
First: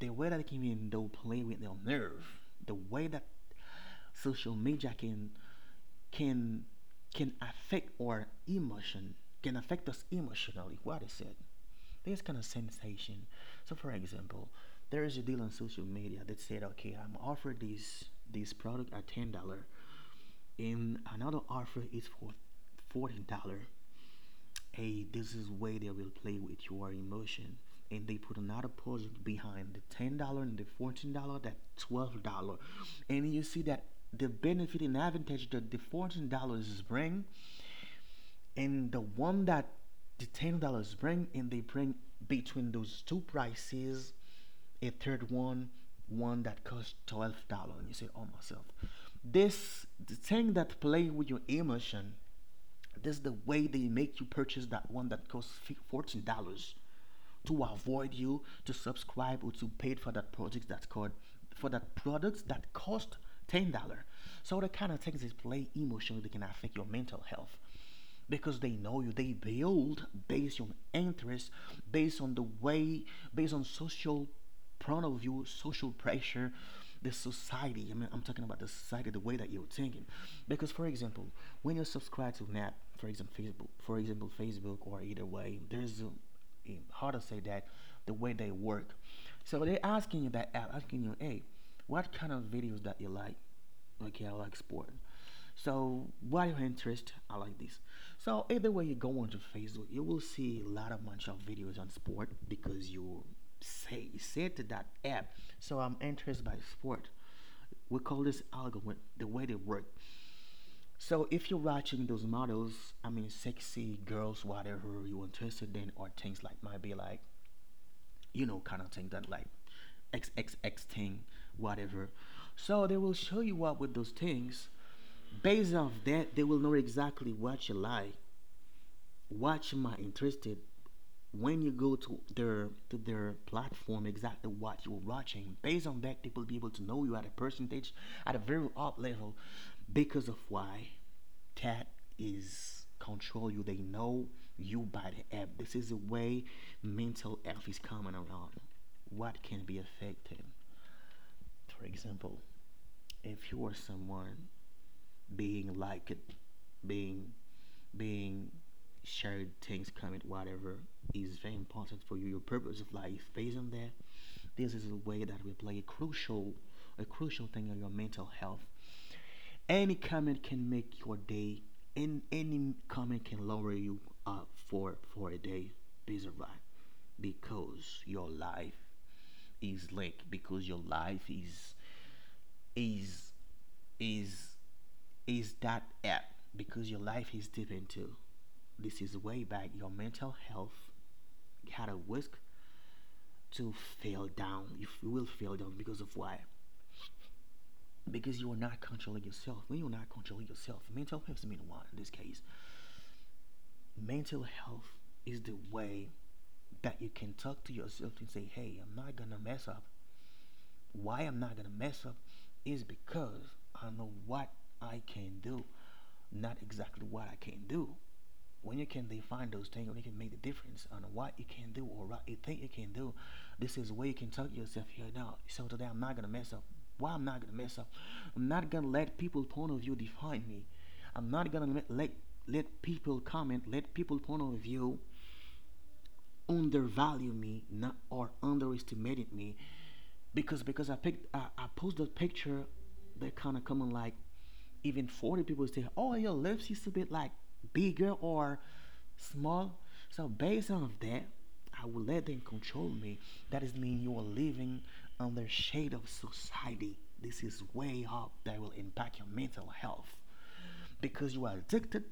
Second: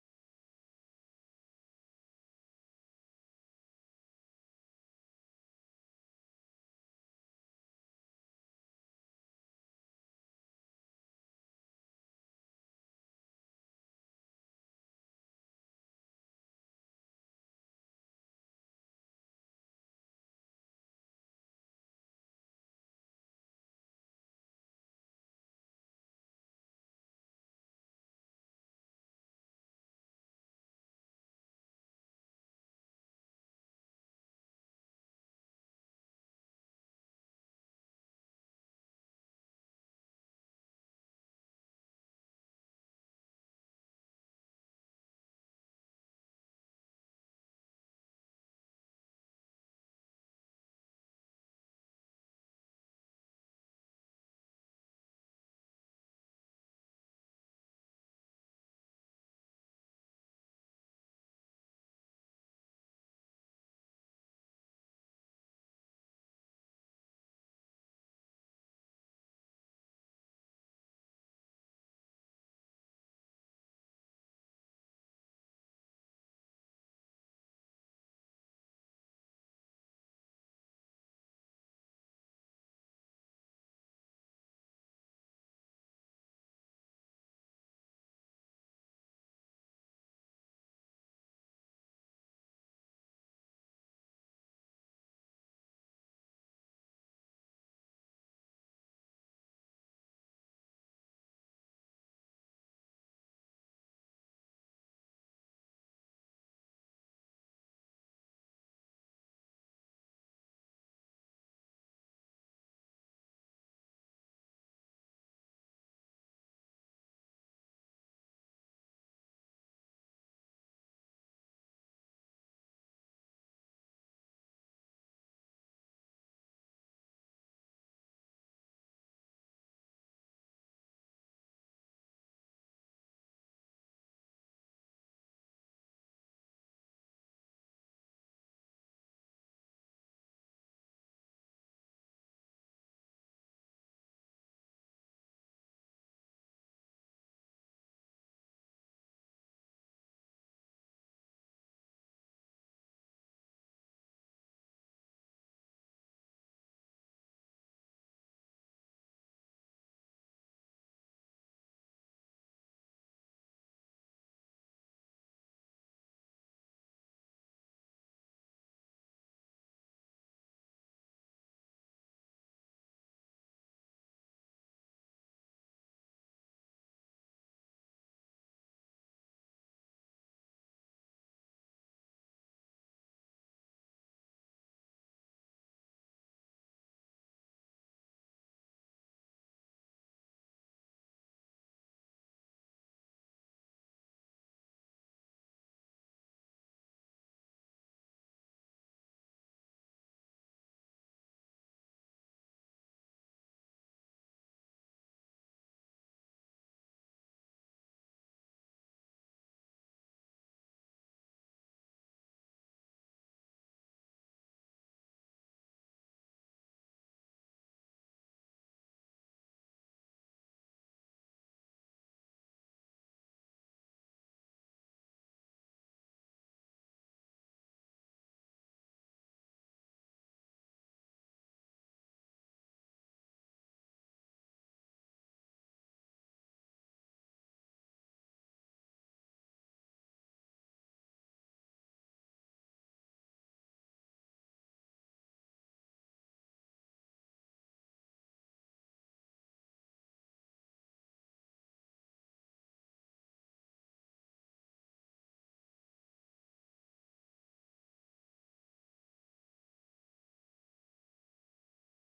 S2: the way that it can even though play with their nerve, the way that social media can can can affect our emotion, can affect us emotionally. What is it? This kind of sensation. So for example, there is a deal on social media that said, okay, I'm offered this this product at ten dollar, and another offer is for fourteen dollar. Hey, this is where they will play with your emotion. And they put another project behind the ten dollar and the fourteen dollar, that twelve dollar, and you see that the benefit and advantage that the fourteen dollars bring, and the one that the ten dollars bring, and they bring between those two prices a third one, one that costs twelve dollar, and you say, oh myself, this the thing that play with your emotion. This is the way they make you purchase that one that costs fourteen dollars to avoid you to subscribe or to pay for that product that's called for that product that cost ten dollar. So the kind of things is play emotionally, they can affect your mental health because they know you, they build based on interest, based on the way, based on social point of view, social pressure, the society. I mean, I'm talking about the society, the way that you're thinking. Because for example, when you subscribe to an app, for example Facebook, for example Facebook or either way there's a, eh, how to say that, the way they work. So they're asking you, that app asking you, hey, what kind of videos that you like? Okay, I like sport. So, what your interest? I like this. So, either way you go onto Facebook, you will see a lot of bunch of videos on sport because you say said to that app. So, I'm interested by sport. We call this algorithm the way they work. So, if you're watching those models, I mean, sexy girls, whatever you're interested in, or things like might be like, you know, kind of thing that like triple X thing, whatever. So they will show you what with those things. Based off that, they will know exactly what you like, what you might interested. When you go to their to their platform, exactly what you're watching based on that, they will be able to know you at a percentage, at a very up level. Because of why? That is control you, they know you by the app. This is the way mental health is coming around. What can be affected? For example, if you are someone being liked, being being shared things comment, whatever is very important for you, your purpose of life based on that, this is a way that will play a crucial a crucial thing on your mental health. Any comment can make your day and any comment can lower you up for for a day based on that, because your life is linked, because your life is is is is that app, because your life is deep into, this is way back your mental health had a risk to fail down. You will fail down because of why? Because you are not controlling yourself. When you're not controlling yourself, mental health is the main one in this case. Mental health is the way that you can talk to yourself and say, hey, I'm not gonna mess up. Why I'm not gonna mess up is because I know what I can do, not exactly what I can do. When you can define those things, when you can make the difference on what you can do or what you think you can do, this is where you can talk to yourself here now. So today I'm not gonna mess up. Why I'm not gonna mess up? I'm not gonna let people's point of view define me. I'm not gonna let let, people comment, let people's point of view undervalue me not or underestimated me because because I, picked I, I posted a picture that kind of coming like even forty people say, oh, your lips used to be like bigger or small. So based on that, I will let them control me. That is mean you are living under shade of society. This is way up that will impact your mental health because you are addicted,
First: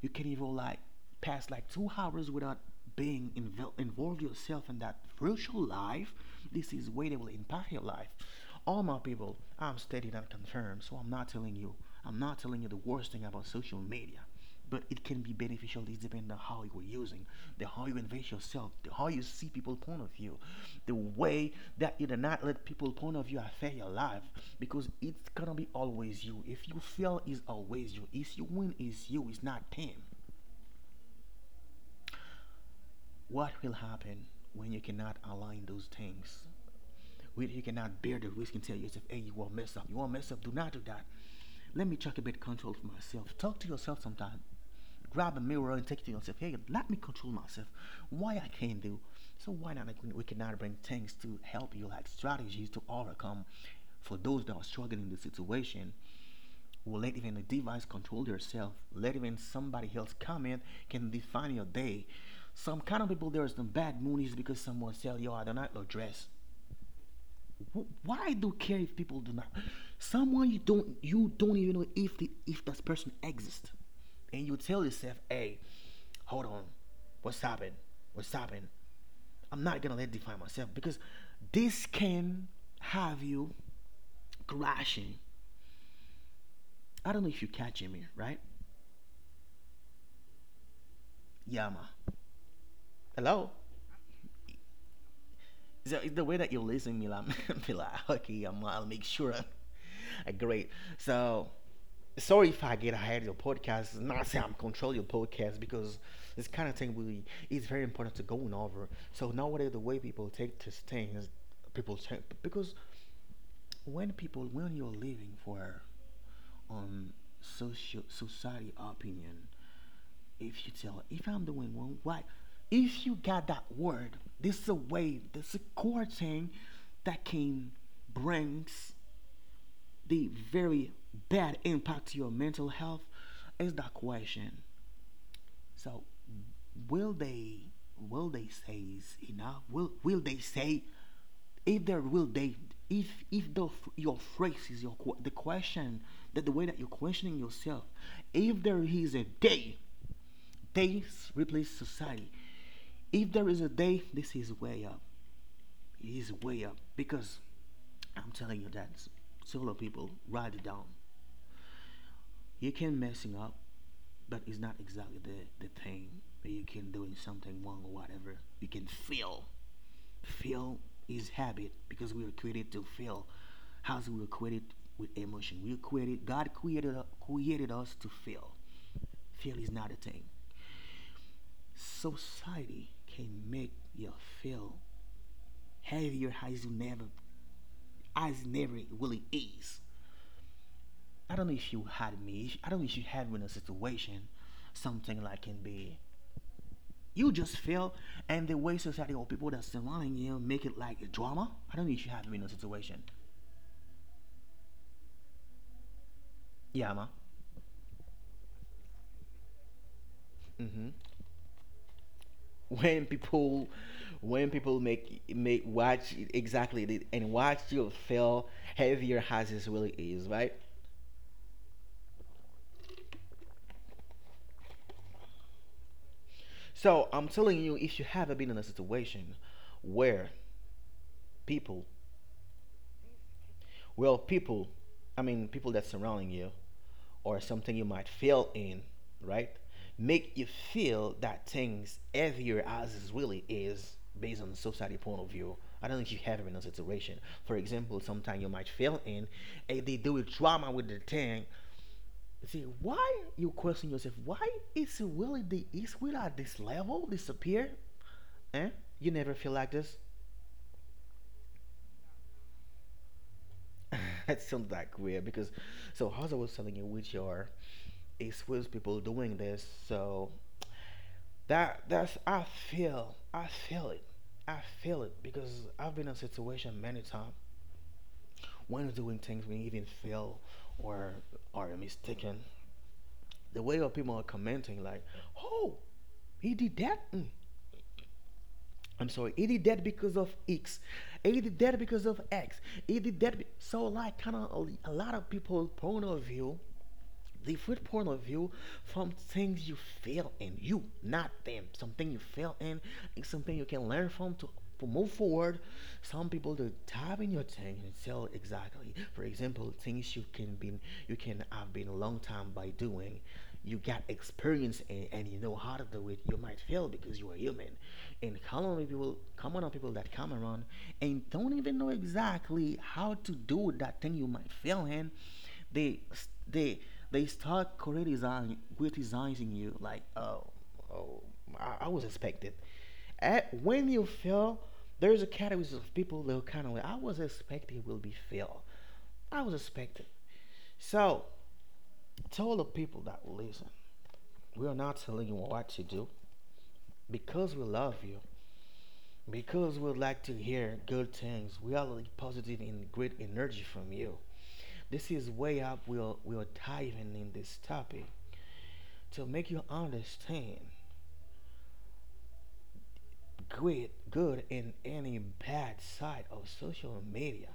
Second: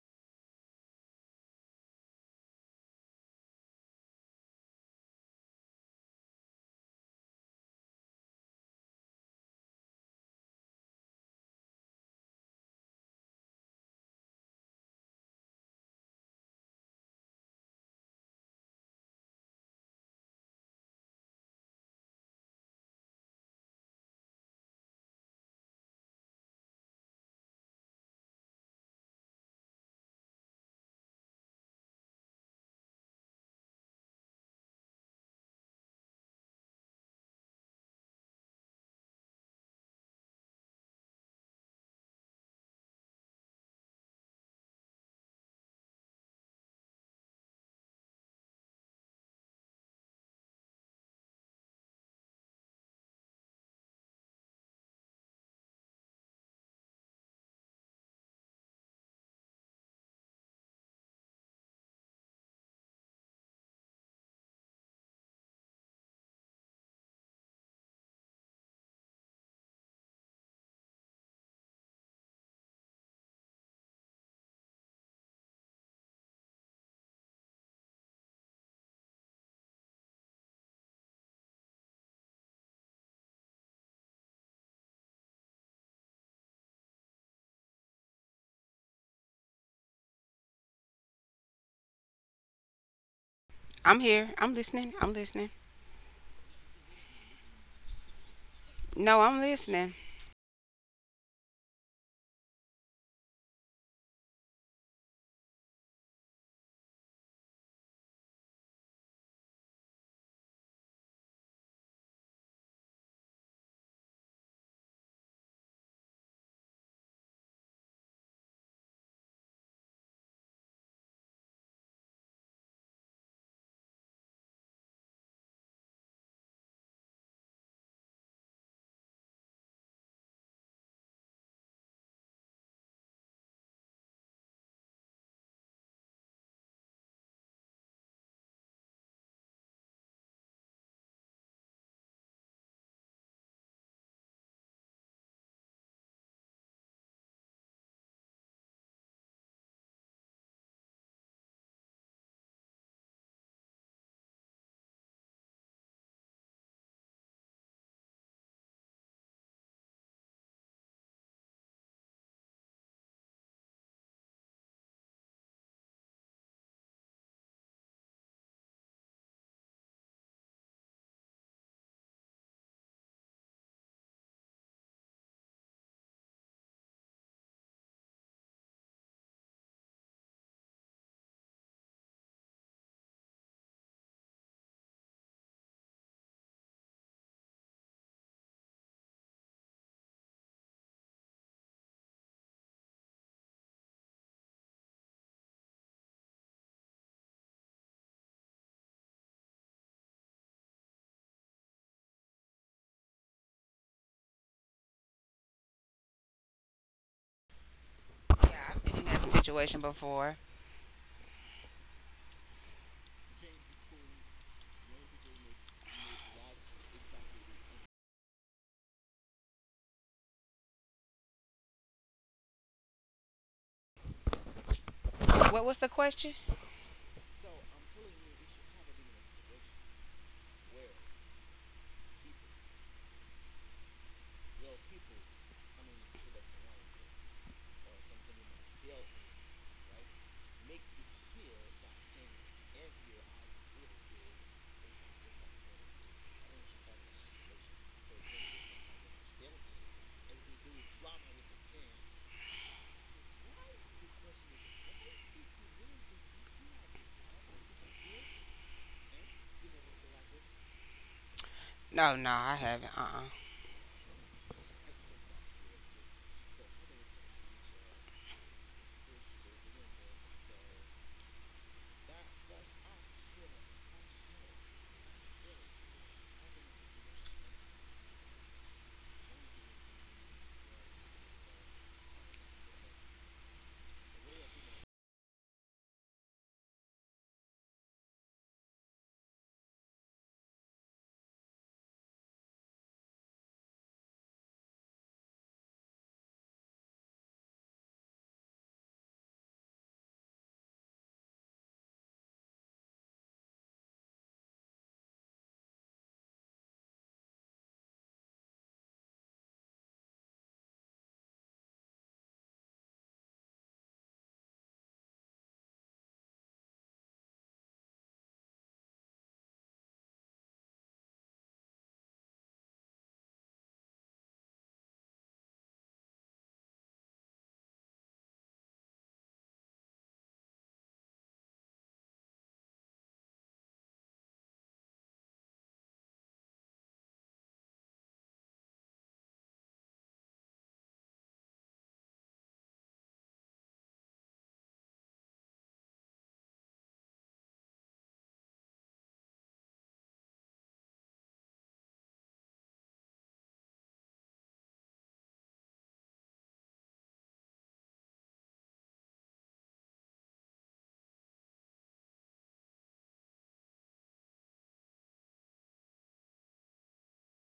S2: you can even like pass like two hours without being invol- involved yourself in that virtual life. This is way that will impact your life. All my people, I'm steady and confirmed, so I'm not telling you. I'm not telling you the worst thing about social media, but it can be beneficial is depending on how you are using, the how you invest yourself, the how you see people's point of view, the way that you do not let people's point of view affect your life because it's gonna be always you. If you fail is always you, if you win is you, it's not them. What will happen when you cannot align those things, when you cannot bear the risk and tell yourself, hey, you will mess up, you will mess up, do not do that. Let me check a bit control for myself. Talk to yourself sometime. Grab a mirror and take it to yourself. Hey, let me control myself. Why I can't do? So why not? Like, we cannot bring things to help you, like strategies to overcome. For those that are struggling in the situation, will let even a device control yourself. Let even somebody else comment can define your day. Some kind of people there is some bad moonies because someone sell you I do not like dress. Why do you care if people do not? Someone you don't, you don't even know if the if that person exists, and you tell yourself, "Hey, hold on, what's happening? What's happening? I'm not gonna let it define myself because this can have you crashing." I don't know if you catching me, right? Yeah, ma. Hello.
S1: I'm here. I'm listening. I'm listening.
S2: Is the, is the way that you're listening, Mila? Mila. Okay, yeah, ma. I'll make
S1: No,
S2: sure.
S1: I'm listening.
S2: Great. So sorry if I get ahead of your podcast. Not saying I'm controlling your podcast because this kind of thing really is very important to going over. So nowadays, the way people take these things, people take because when people when you're living for um social society opinion, if you tell if I'm doing one right, if you got that word, this is a way, this is a core thing that can brings the very bad impact to your mental health is that question. So will they will they say is enough? Will will they say? If there will they if if the, your phrase is your que- The question, that the way that you're questioning yourself, if there is a day, days replace society. If there is a day, this is way up. It is way up because I'm telling you that solo people write it down. You can messing up, but it's not exactly the the thing that you can doing something wrong or whatever. You can feel. Feel is habit because we were created to feel. As we were created with emotion, we were created. God created created us to feel. Feel is not a thing. Society can make you feel heavier as you never, as never it really is. I don't know if you had me. I don't know if you had me in a situation, something like can be. You just feel, and the way society or people that surrounding you make it like a drama. I don't know if you have me in a situation. Yeah, ma.
S1: Yeah, I've been in that situation before.
S2: Mm-hmm. When people, when people make make watch exactly the- and watch you feel heavier as it really is, right?
S1: What was the question?
S2: So I'm telling you, if you have not been in a situation where people, well people i mean people that's surrounding you, or something you might feel in, right, make you feel that things heavier as it really is based on society point of view, I don't think you have been in a situation. For example, sometimes you might feel in, and they do a drama with the thing. See, why you question yourself? Why is Willie the is Willie at this level disappear? Eh? You never feel like this.
S1: No, no, I haven't. Uh uh.
S2: It sounds like weird because, so as I was telling you, which are is Will's people doing this. So that that's I feel, I feel it. I feel it because I've been in a situation many times when doing things we even feel, or are mistaken. The way of people are commenting like, "Oh, he did that. Mm, I'm sorry, he did that because of X. He did that because of X. He did that." So, like, kind of a lot of people' point of view, the different point of view, from things you fail in, you not them, something you fail in and something you can learn from to, to move forward. Some people they dive in your thing and tell exactly, for example, things you can be, you can have been a long time by doing, you got experience, and, and you know how to do it, you might fail because you are human. And common people common people that come around and don't even know exactly how to do that thing you might fail in, they they they start criticizing criticizing you like, oh oh I, I was expected." At, when you fail, there's a category of people that are kind of like, "I was expecting will be fail. I was expected." So tell the people that listen, we are not telling you what to do because we love you. Because we like to hear good things, we are like positive and great energy from you. This is way up. We are we are diving in this topic to make you understand good good and any bad side of social media.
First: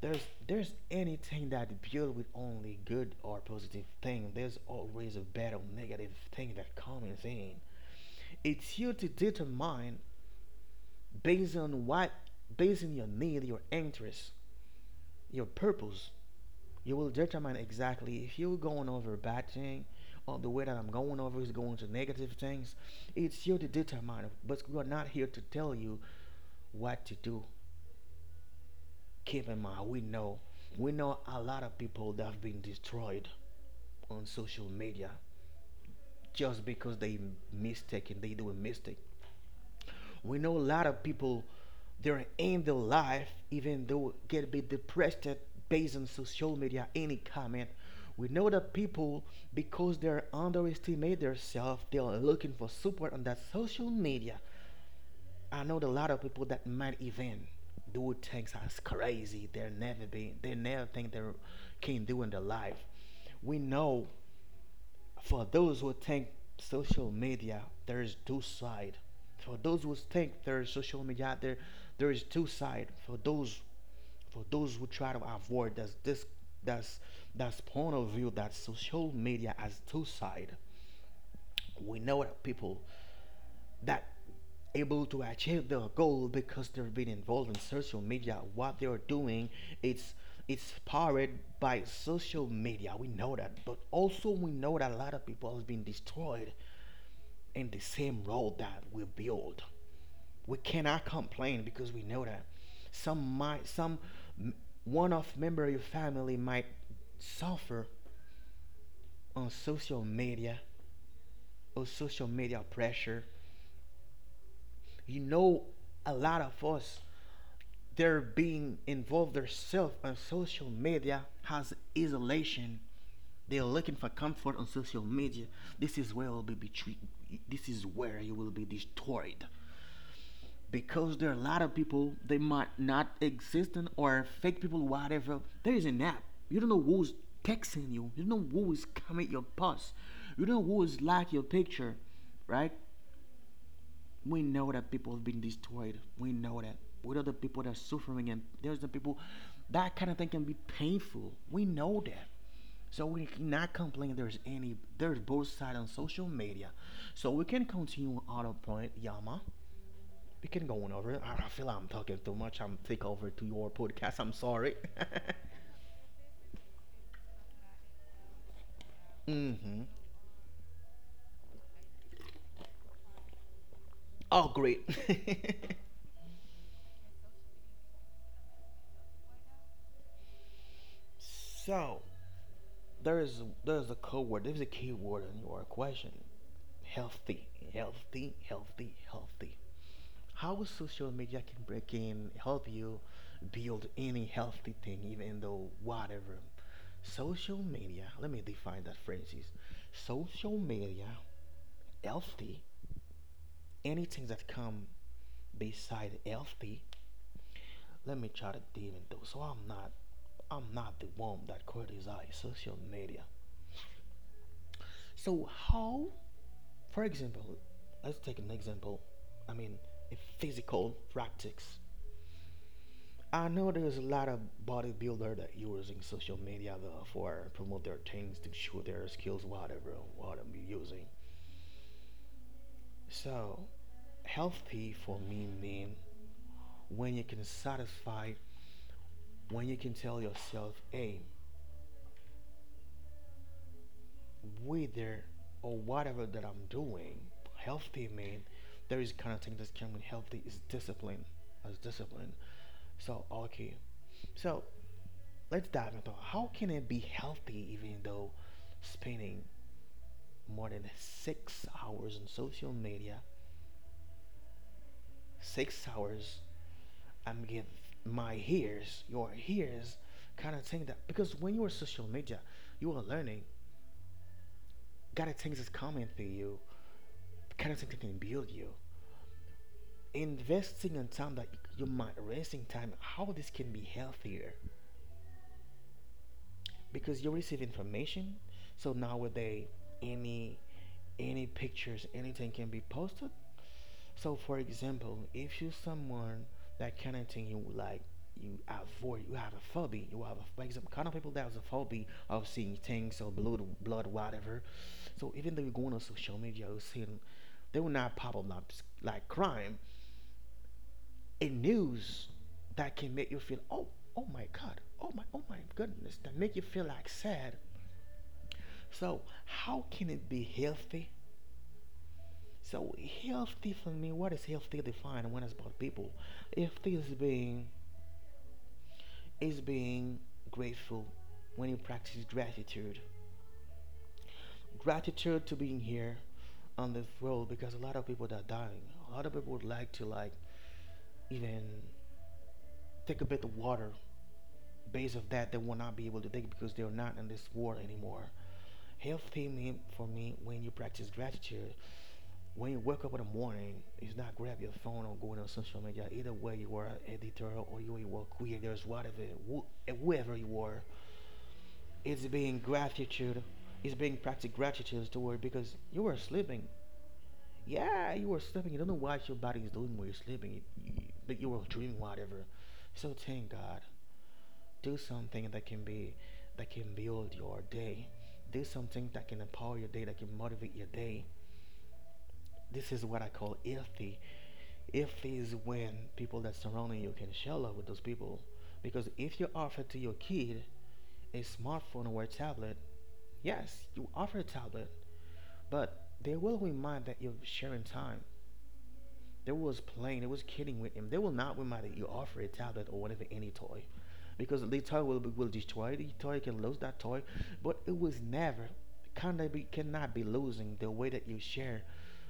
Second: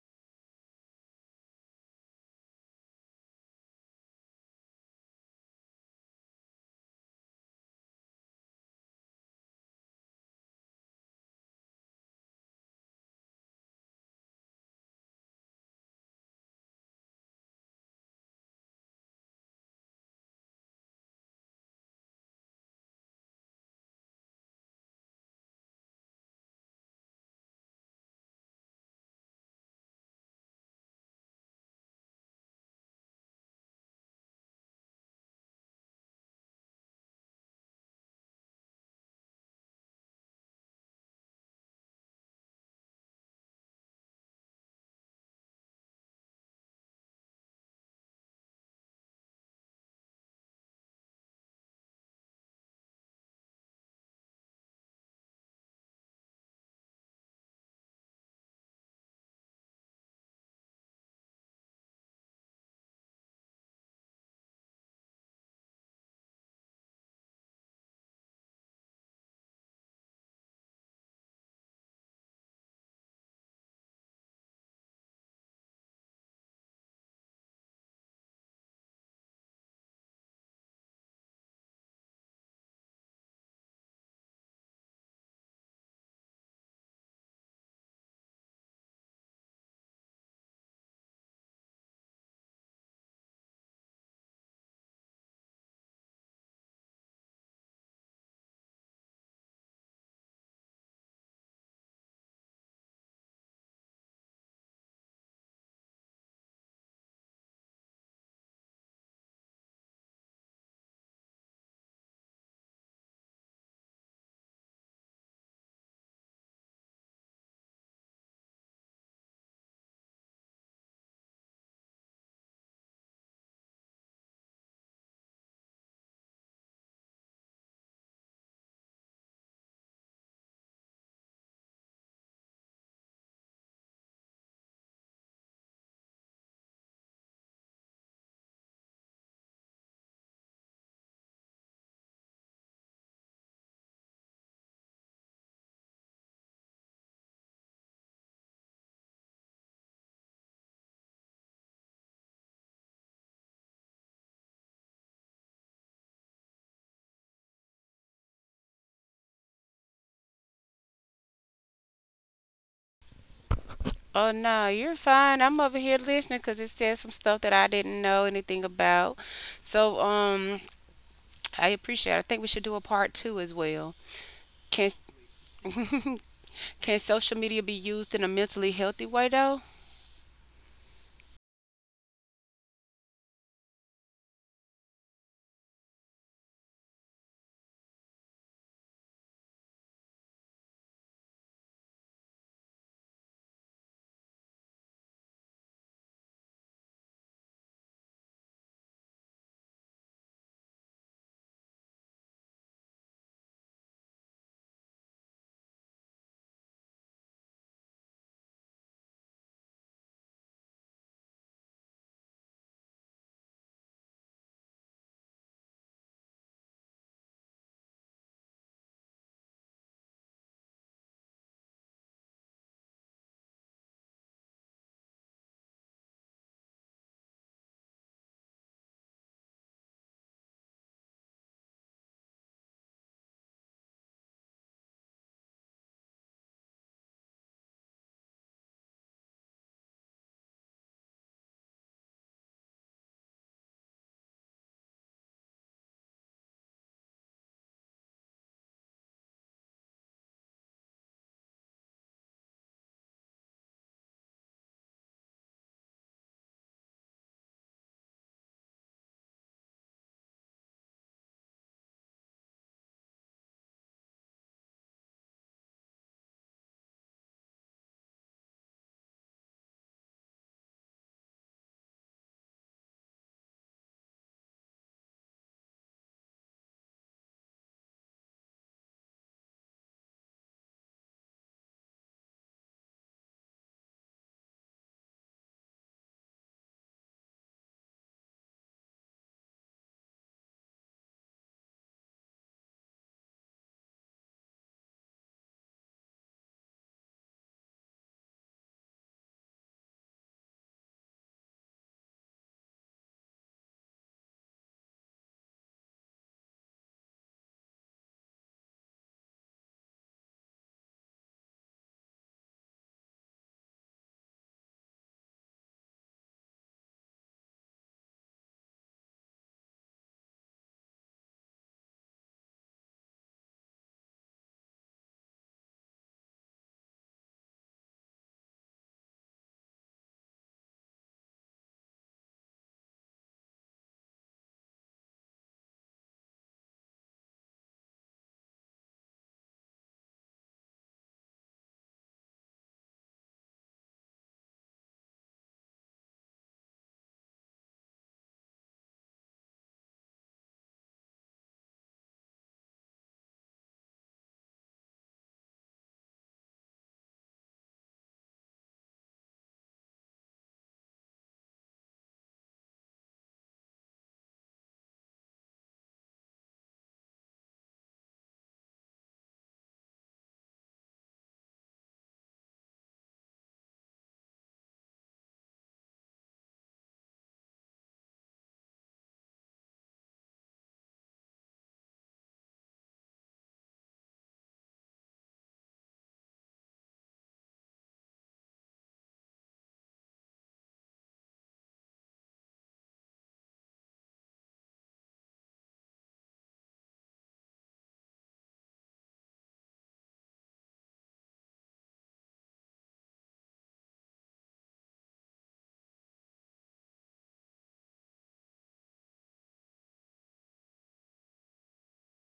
S2: There's there's anything that build with only good or positive thing. There's always a bad or negative thing that comes in. It's you to determine based on what, based on your need, your interest, your purpose. You will determine exactly if you're going over a bad thing or the way that I'm going over is going to negative things. It's you to determine, but we're not here to tell you what to do. Keep in mind, we know, we know a lot of people that have been destroyed on social media just because they mistaken, they do a mistake. We know a lot of people they're in their life, even though get a bit depressed based on social media, any comment. We know that people, because they're underestimate themselves, they are looking for support on that social media. I know a lot of people that might even do things as crazy. They're never being. They never think they can do in their life. We know, for those who think social media, there is two side. For those who think there is social media out there, there is two side. For those for those who try to avoid that's this, that's that's point of view that social media has two side. We know that people that able to achieve their goal because they've been involved in social media what they're doing, it's it's powered by social media, we know that. But also we know that a lot of people have been destroyed in the same road that we build. We cannot complain because we know that some might, some m- one of member of your family might suffer on social media or social media pressure, you know, a lot of us. They're being involved themselves on social media has isolation. They're looking for comfort on social media. This is where will be between, this is where you will be destroyed because there are a lot of people they might not existent or fake people, whatever. There is an app. You don't know who's texting you. You don't know who is comment your post. You don't know who is like your picture, right? We know that people have been destroyed. We know that. We know the people that are suffering, and there's the people that kind of thing can be painful. We know that. So we cannot complain there's any, there's both sides on social media. So we can continue on a point, Yama. We can go on over it. I I feel like I'm talking too much. I'm take over to your podcast.
S1: Oh,
S2: I'm
S1: no,
S2: sorry.
S1: you're fine. I'm over here listening because it said some stuff that I didn't know anything about.
S2: Mm-hmm.
S1: So, um, I appreciate it. I think we should do a part two as well.
S2: Oh great.
S1: Can, can social media be used in a mentally healthy way, though?
S2: So there is, there's a code word, there's a keyword in your question. Healthy, healthy, healthy, healthy. How social media can break in, help you build any healthy thing, even though whatever. Social media, let me define that phrase is social media, healthy, anything that come beside healthy, let me try to deal into. So I'm not I'm not the one that criticize social media. So how, for example, let's take an example. I mean a physical practice, I know there's a lot of bodybuilder that using social media though for promote their things to show their skills, whatever, what I'm using. So healthy for me mean when you can satisfy, when you can tell yourself, hey, whether or whatever that I'm doing, healthy mean there is kind of thing that's coming healthy is discipline, as discipline. So okay, so let's dive into how can it be healthy even though spinning more than six hours on social media, six hours, I'm getting my ears, your ears, kind of think that because when you're social media, you are learning, kind of things is coming to you, kind of things that can build you. Investing in time that you might wasting time, how this can be healthier because you receive information. So nowadays, any any pictures, anything can be posted. So, for example, if you someone that kind of thing you like, you avoid, you have a phobia, you have a, for example, kind of people that has a phobia of seeing things or blood, blood, whatever. So even though you are going on social media, you see them, they will not pop up like, like crime in news that can make you feel, oh, oh my God, oh my, oh my goodness, that make you feel like sad. So how can it be healthy? So healthy for me, what is healthy defined when it's about people? Healthy is being, is being grateful when you practice gratitude. Gratitude to being here on this world because a lot of people that are dying. A lot of people would like to like even take a bit of water. Based of that, they will not be able to take because they're not in this world anymore. Healthy mean for me when you practice gratitude. When you wake up in the morning, it's not grab your phone or going on social media. Either way, you are an editor or you are a creator, whatever, whoever you are. It's being gratitude. It's being practice gratitude toward because you were sleeping. Yeah, you were sleeping. You don't know what your body is doing while you're sleeping. You- you- But you were dreaming whatever. So thank God. Do something that can be that can build your day. Do something that can empower your day, that can motivate your day. This is what I call iffy. Iffy is when people that surrounding you can share love with those people. Because if you offer to your kid a smartphone or a tablet, yes, you offer a tablet, but they will remind that you're sharing time. They was playing, they was kidding with him. They will not remind that you offer a tablet or whatever any toy. Because the toy will be will destroy the toy can lose that toy. But it was never kinda be cannot be losing the way that you share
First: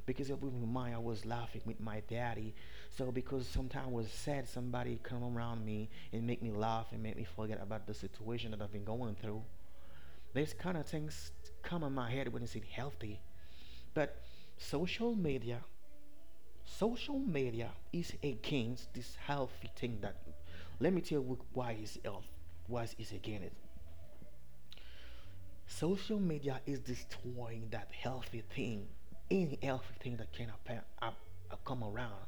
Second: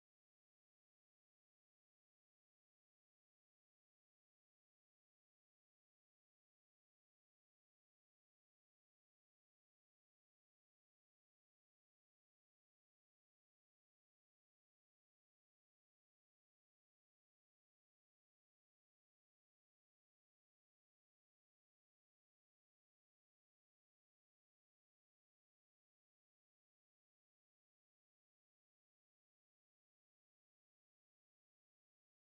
S2: because it will remind I was laughing with my daddy. So because sometimes I was sad somebody come around me and make me laugh and make me forget about the situation that I've been going through. These kind of things come in my head when it's healthy. But social media Social media is against this healthy thing that let me tell you why is health why is against it. Social media is destroying that healthy thing, any healthy thing that can appear, up, uh, come around.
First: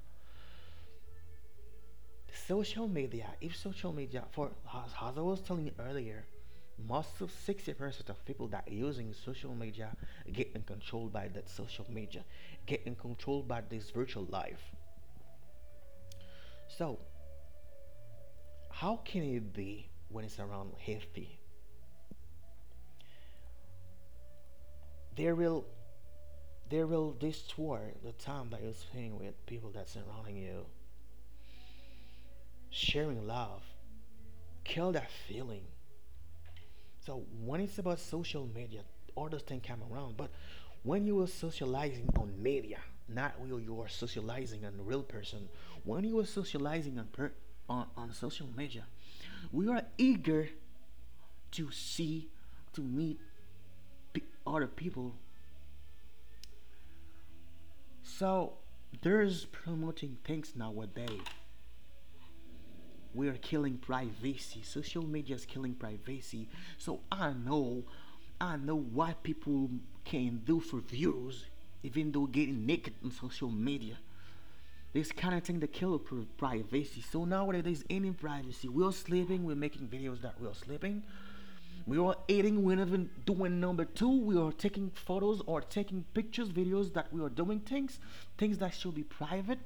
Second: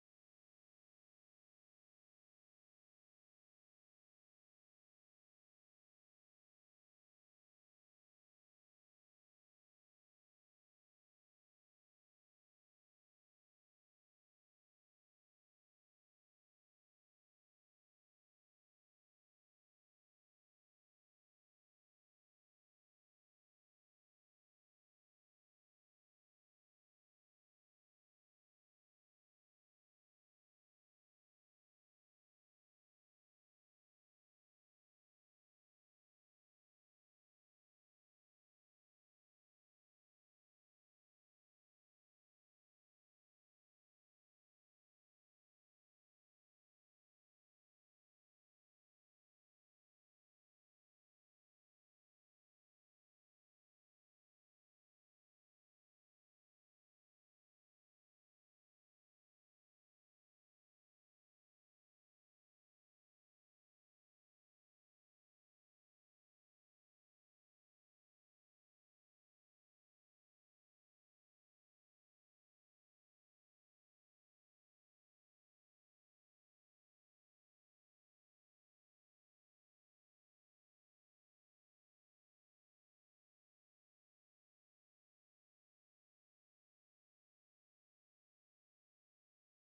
S2: Social media, if social media, for as, as I was telling you earlier, most of sixty percent of people that are using social media getting controlled by that social media, getting controlled by this virtual life. So how can it be when it's around healthy? There will there will distort the time that you're spending with people that's surrounding you, sharing love, kill that feeling. So when it's about social media, all those things come around. But when you were socializing on media, not when you are socializing on the real person, when you were socializing on per, on, on social media, we are eager to see, to meet pe- other people. So there's promoting things nowadays, we are killing privacy. Social media is killing privacy. So I know, I know what people can do for views, even though getting naked on social media. This kind of thing that kill privacy. So nowadays, any privacy. We're sleeping. We're making videos that we're sleeping. We are eating, we're even doing number two. We are taking photos or taking pictures, videos that we are doing things, things that should be private,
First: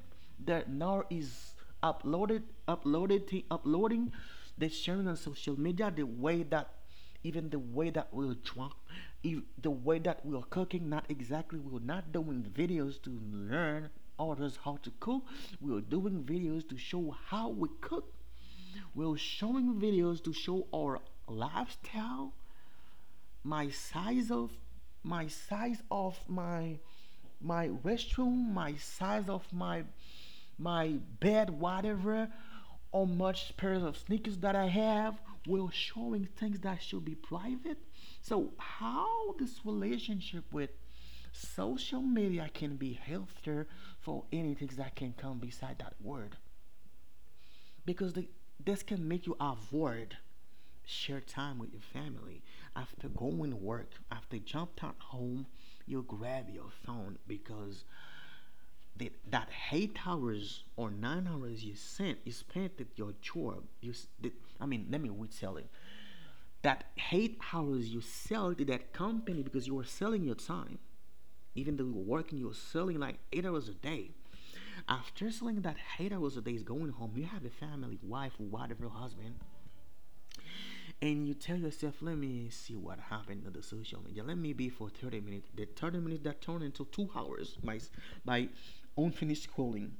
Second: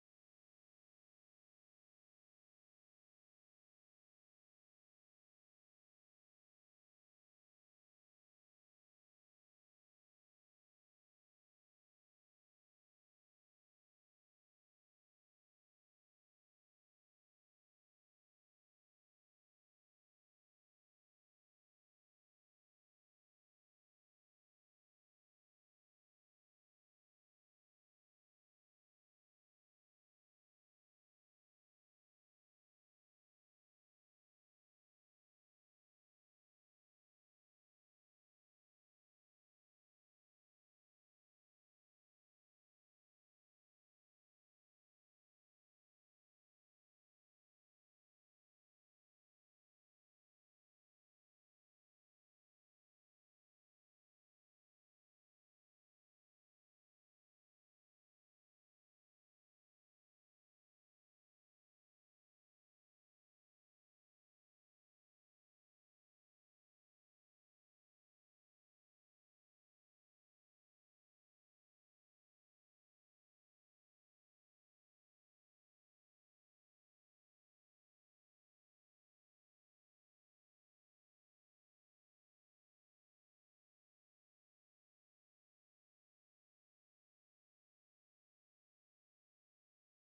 S2: that now is uploaded, uploaded, uploading. They're sharing on social media the way that, even the way that we're drunk, if the way that we are cooking, not exactly, we're not doing videos to learn others how to cook. We're doing videos to show how we cook. We're showing videos to show our lifestyle, my size of my size of my my restroom, my size of my my bed, whatever, how much pairs of sneakers that I have, will showing things that should be private. So how this relationship with social media can be healthier for anything that can come beside that word, because the, this can make you avoid share time with your family. After going to work, after jumped out home, you grab your phone because that, that eight hours or nine hours you spent, you spent, at your job. You, that, I mean, let me resell it. That eight hours you sell to that company because you are selling your time. Even though you were working, you were selling like eight hours a day. After selling that eight hours a day, is going home. You have a family, wife, whatever, husband, and you tell yourself, let me see what happened on the social media. Let me be for thirty minutes. The thirty minutes that turned into two hours by, by unfinished scrolling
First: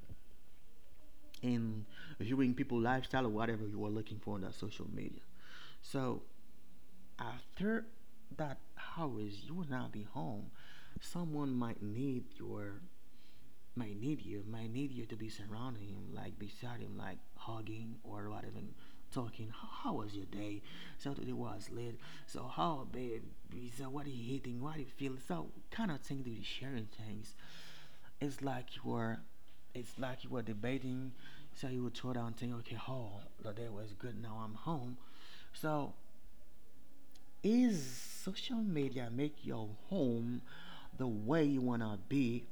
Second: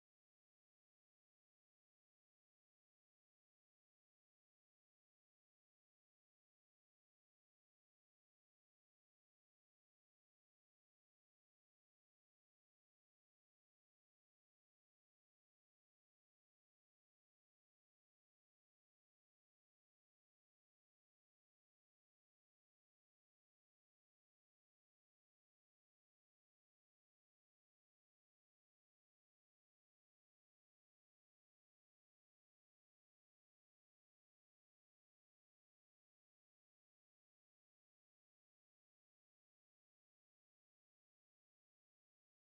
S2: and viewing people lifestyle or whatever you are looking for on that social media. So after that hours, you will not be home. Someone might need your might need you, might need you to be surrounding him, like beside him, like hugging or what, even talking. How, how was your day? So today was late. So how babe? So what are you eating? What do you feel? So kind of thing to be sharing things. It's like you were, it's like you were debating. So you would throw down thing. Okay, oh, the day was good. Now I'm home. So is social media make your home the way you wanna be?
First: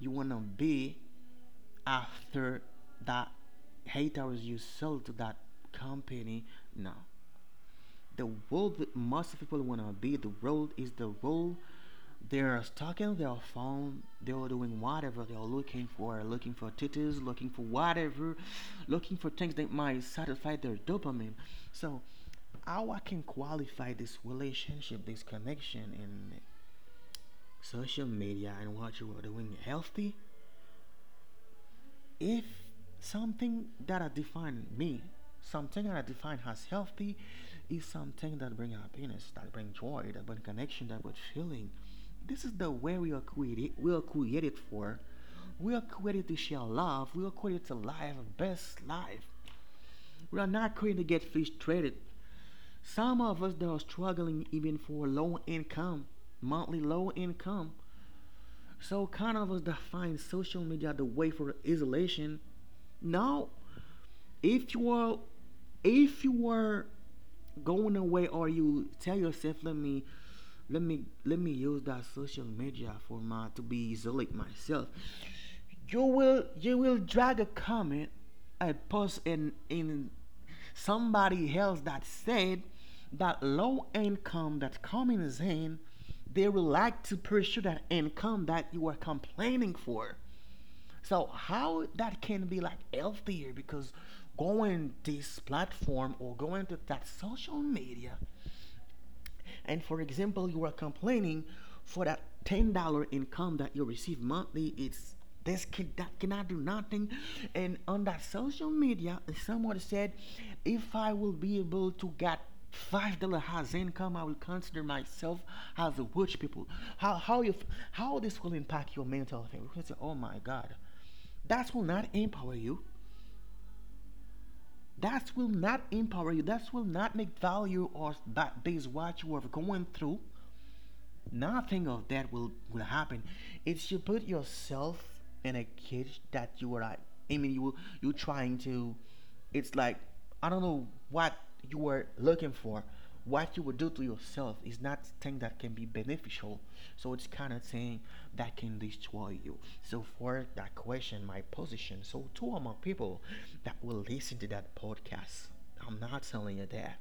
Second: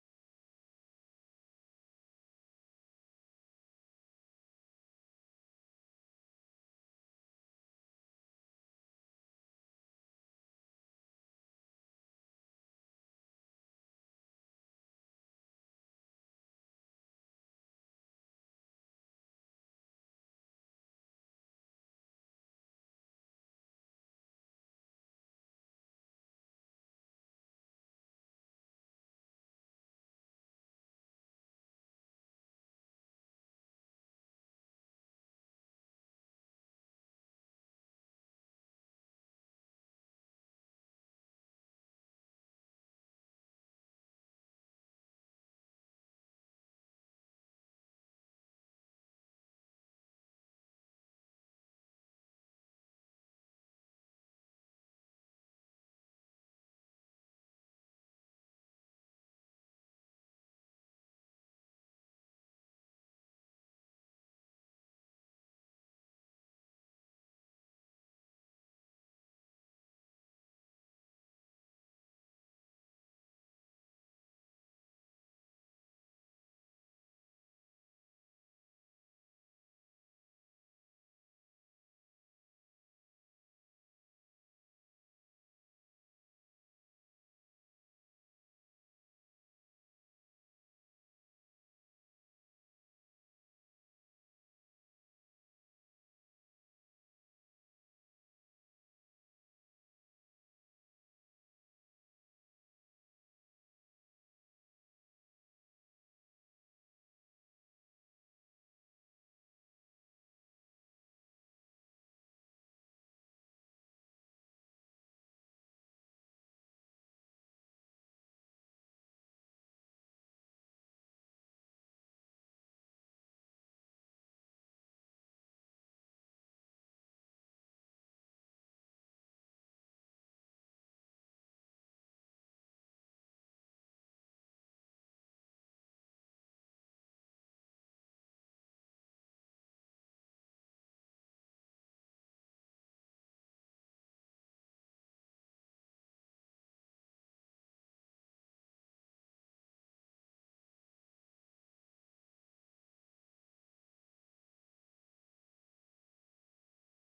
S2: You wanna be after that eight hours you sell to that company, no, the world that most people want to be, the world is the world they're stuck in their phone, they're doing whatever, they're looking for looking for titties, looking for whatever, looking for things that might satisfy their dopamine. So how I can qualify this relationship, this connection in social media and what you are doing healthy? If something that I define me, something that I define as healthy, is something that bring happiness, that bring joy, that bring connection, that bring feeling. This is the way we are created. We are created for. We are created to share love. We are created to live a best life. We are not created to get frustrated. Some of us that are struggling even for low income, monthly low income. So kind of us that find social media the way for isolation. Now, if you are if you were going away or you tell yourself, let me let me let me use that social media for my to be zealot myself, you will you will drag a comment, a post in in somebody else, that said that low income that coming is in, they will like to pursue that income that you are complaining for. So how that can be like healthier? Because going this platform or going to that social media, and for example, you are complaining for that ten dollar income that you receive monthly, it's this kid that cannot do nothing, and on that social media someone said, if I will be able to get five dollar has income, I will consider myself as a rich people. How how you f- how this will impact your mental health? You can say, oh my God, that will not empower you. That will not empower you. That will not make value of that base what you are going through. Nothing of that will will happen if you put yourself in a cage that you are like, I mean, you you trying to, it's like, I don't know what you were looking for. What you would do to yourself is not thing that can be beneficial. So it's kind of thing that can destroy you. So for that question, my position, so two among people that will listen to that podcast, I'm not telling you that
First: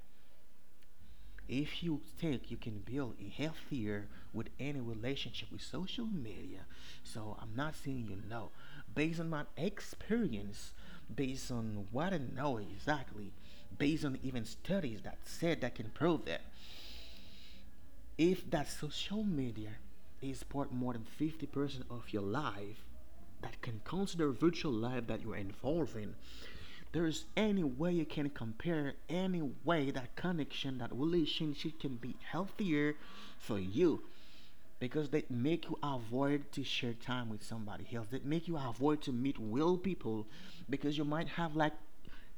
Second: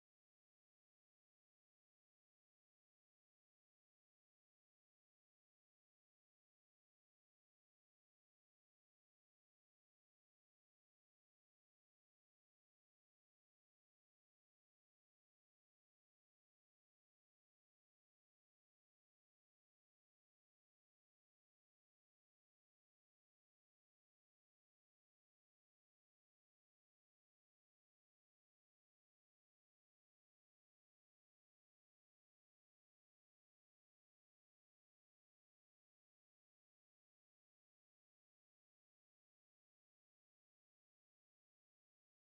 S2: if you think you can build a healthier with any relationship with social media, so I'm not saying you know. Based on my experience, based on what I know exactly, based on even studies that said that can prove that if that social media is part more than fifty percent of your life, that can consider virtual life that you're involved in, there is any way you can compare, any way that connection, that relationship can be healthier for you, because they make you avoid to share time with somebody else, they make you avoid to meet real people, because you might have like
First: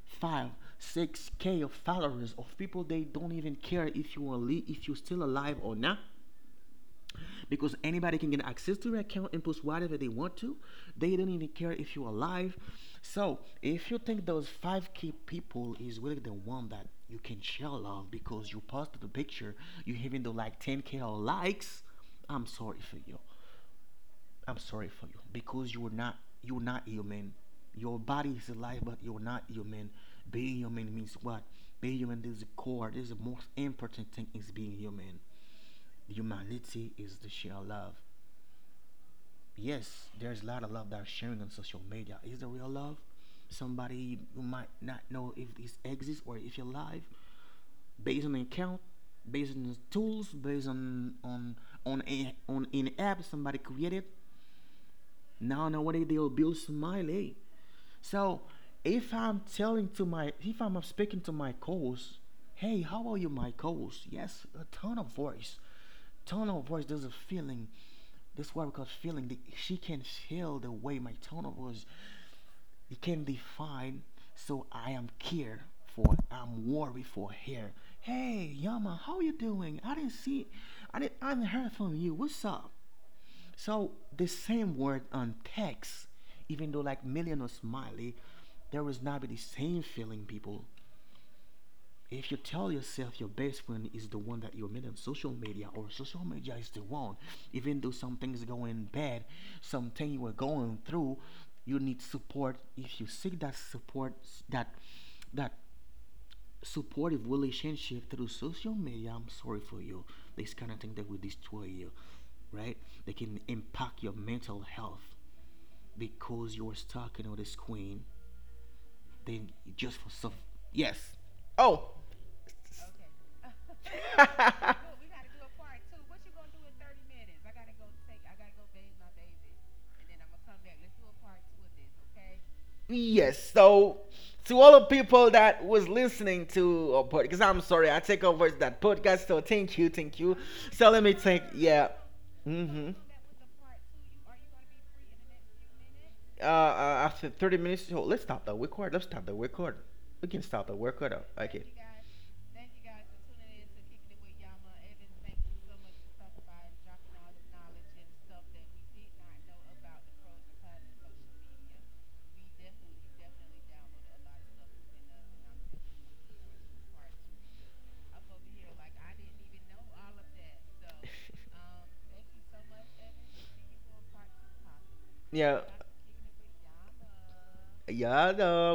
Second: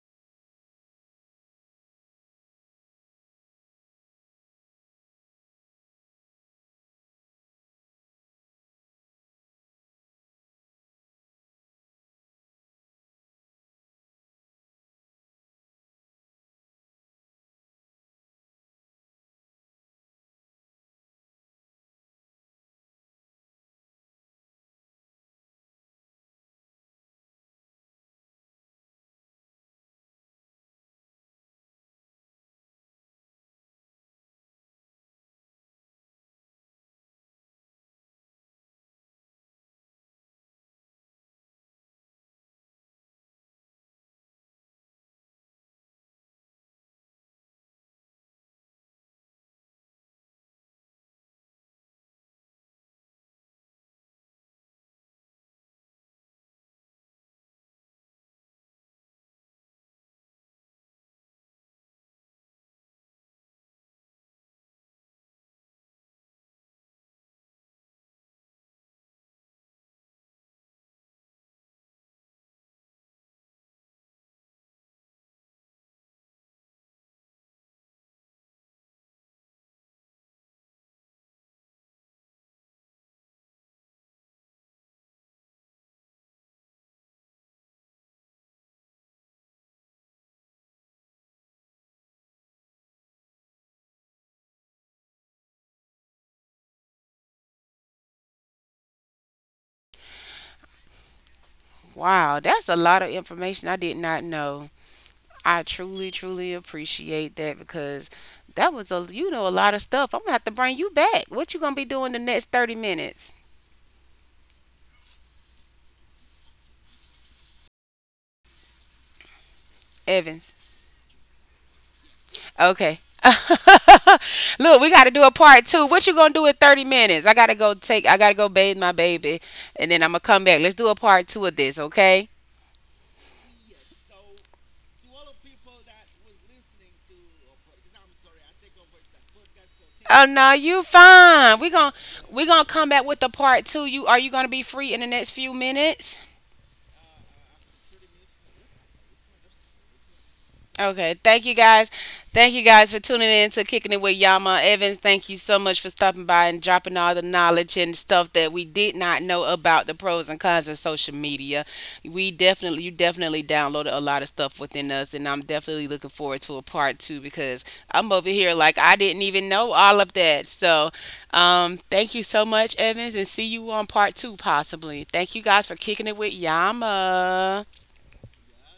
S2: five, six k of followers of people, they don't even care if you are li- if you're still alive or not, because anybody can get access to your account and post whatever they want to. They don't even care if you're alive. So if you think those five key people is really the one that you can share love because you posted a picture, you even though like ten k or likes, I'm sorry for you. I'm sorry for you, because you're not you're not human. Your body is alive, but you're not human. Being human means what? Being human is the core. This is the most important thing, is being human. Humanity is the sheer love. Yes, there's a lot of love that's sharing on social media. Is the real love? Somebody who might not know if this exists or if you're alive, based on account, based on tools, based on on on a, on an app somebody created. Now nowadays they'll build smiley. So if I'm telling to my, if I'm speaking to my coach, hey, how are you, my coach? Yes, a tone of voice, tone of voice. There's a feeling. That's why we call feeling. The, she can feel the way my tone of voice. It can define. So I am care for. I'm worried for her. Hey, Yama, how you doing? I didn't see. I didn't. I haven't heard from you. What's up? So the same word on text, even though like million or smiley, there will not be the same feeling, people. If you tell yourself your best friend is the one that you met on social media, or social media is the one, even though some things are going bad, something you are going through, you need
S1: Wow,
S2: support.
S1: that's a lot
S2: If you
S1: of
S2: seek that
S1: information I did
S2: support,
S1: not know.
S2: that that
S1: I truly, truly
S2: supportive
S1: appreciate that because
S2: relationship through
S1: that
S2: social
S1: was a
S2: media,
S1: you
S2: I'm
S1: know a
S2: sorry
S1: lot of
S2: for you.
S1: stuff. I'm gonna have to
S2: This kind
S1: bring
S2: of
S1: you
S2: thing that will
S1: back. What you
S2: destroy
S1: gonna be
S2: you,
S1: doing the next thirty
S2: right? They
S1: minutes,
S2: can impact your mental health because you're stuck in on this screen. Then just for some,
S1: Evans?
S2: yes. Oh,
S1: Okay.
S2: okay.
S1: Look,
S2: Look,
S1: we got to do a part two. What you gonna do in thirty minutes? I gotta go take. I gotta go bathe my baby, and then I'm gonna come back. Let's do a part two of this, okay?
S2: yes. So, to all the people that was listening to our podcast, I'm sorry, I take over that podcast. So thank you, thank
S1: Oh
S2: you.
S1: no, you
S2: So let me take,
S1: fine. We
S2: yeah.
S1: gonna we gonna come
S2: Mm-hmm.
S1: back with the part two. You are you gonna be free in the next few minutes?
S2: Uh, uh, after thirty minutes, so let's stop the record. Let's stop the record. We can stop the
S1: Okay.
S2: record. uh,
S1: Thank you
S2: Okay.
S1: guys. Thank you guys for tuning in to Kicking It with Yama Evans. Thank you so much for stopping by and dropping all the knowledge and stuff that we did not know about the pros and cons of social media. We definitely, you definitely downloaded a lot of stuff within us, and I'm definitely looking forward to a part two because I'm over here like I didn't even know all of that. So, um, thank you so much, Evans, and see you on part two possibly. Thank you
S2: Yeah.
S1: guys for kicking it with Yama.
S2: Yeah. No,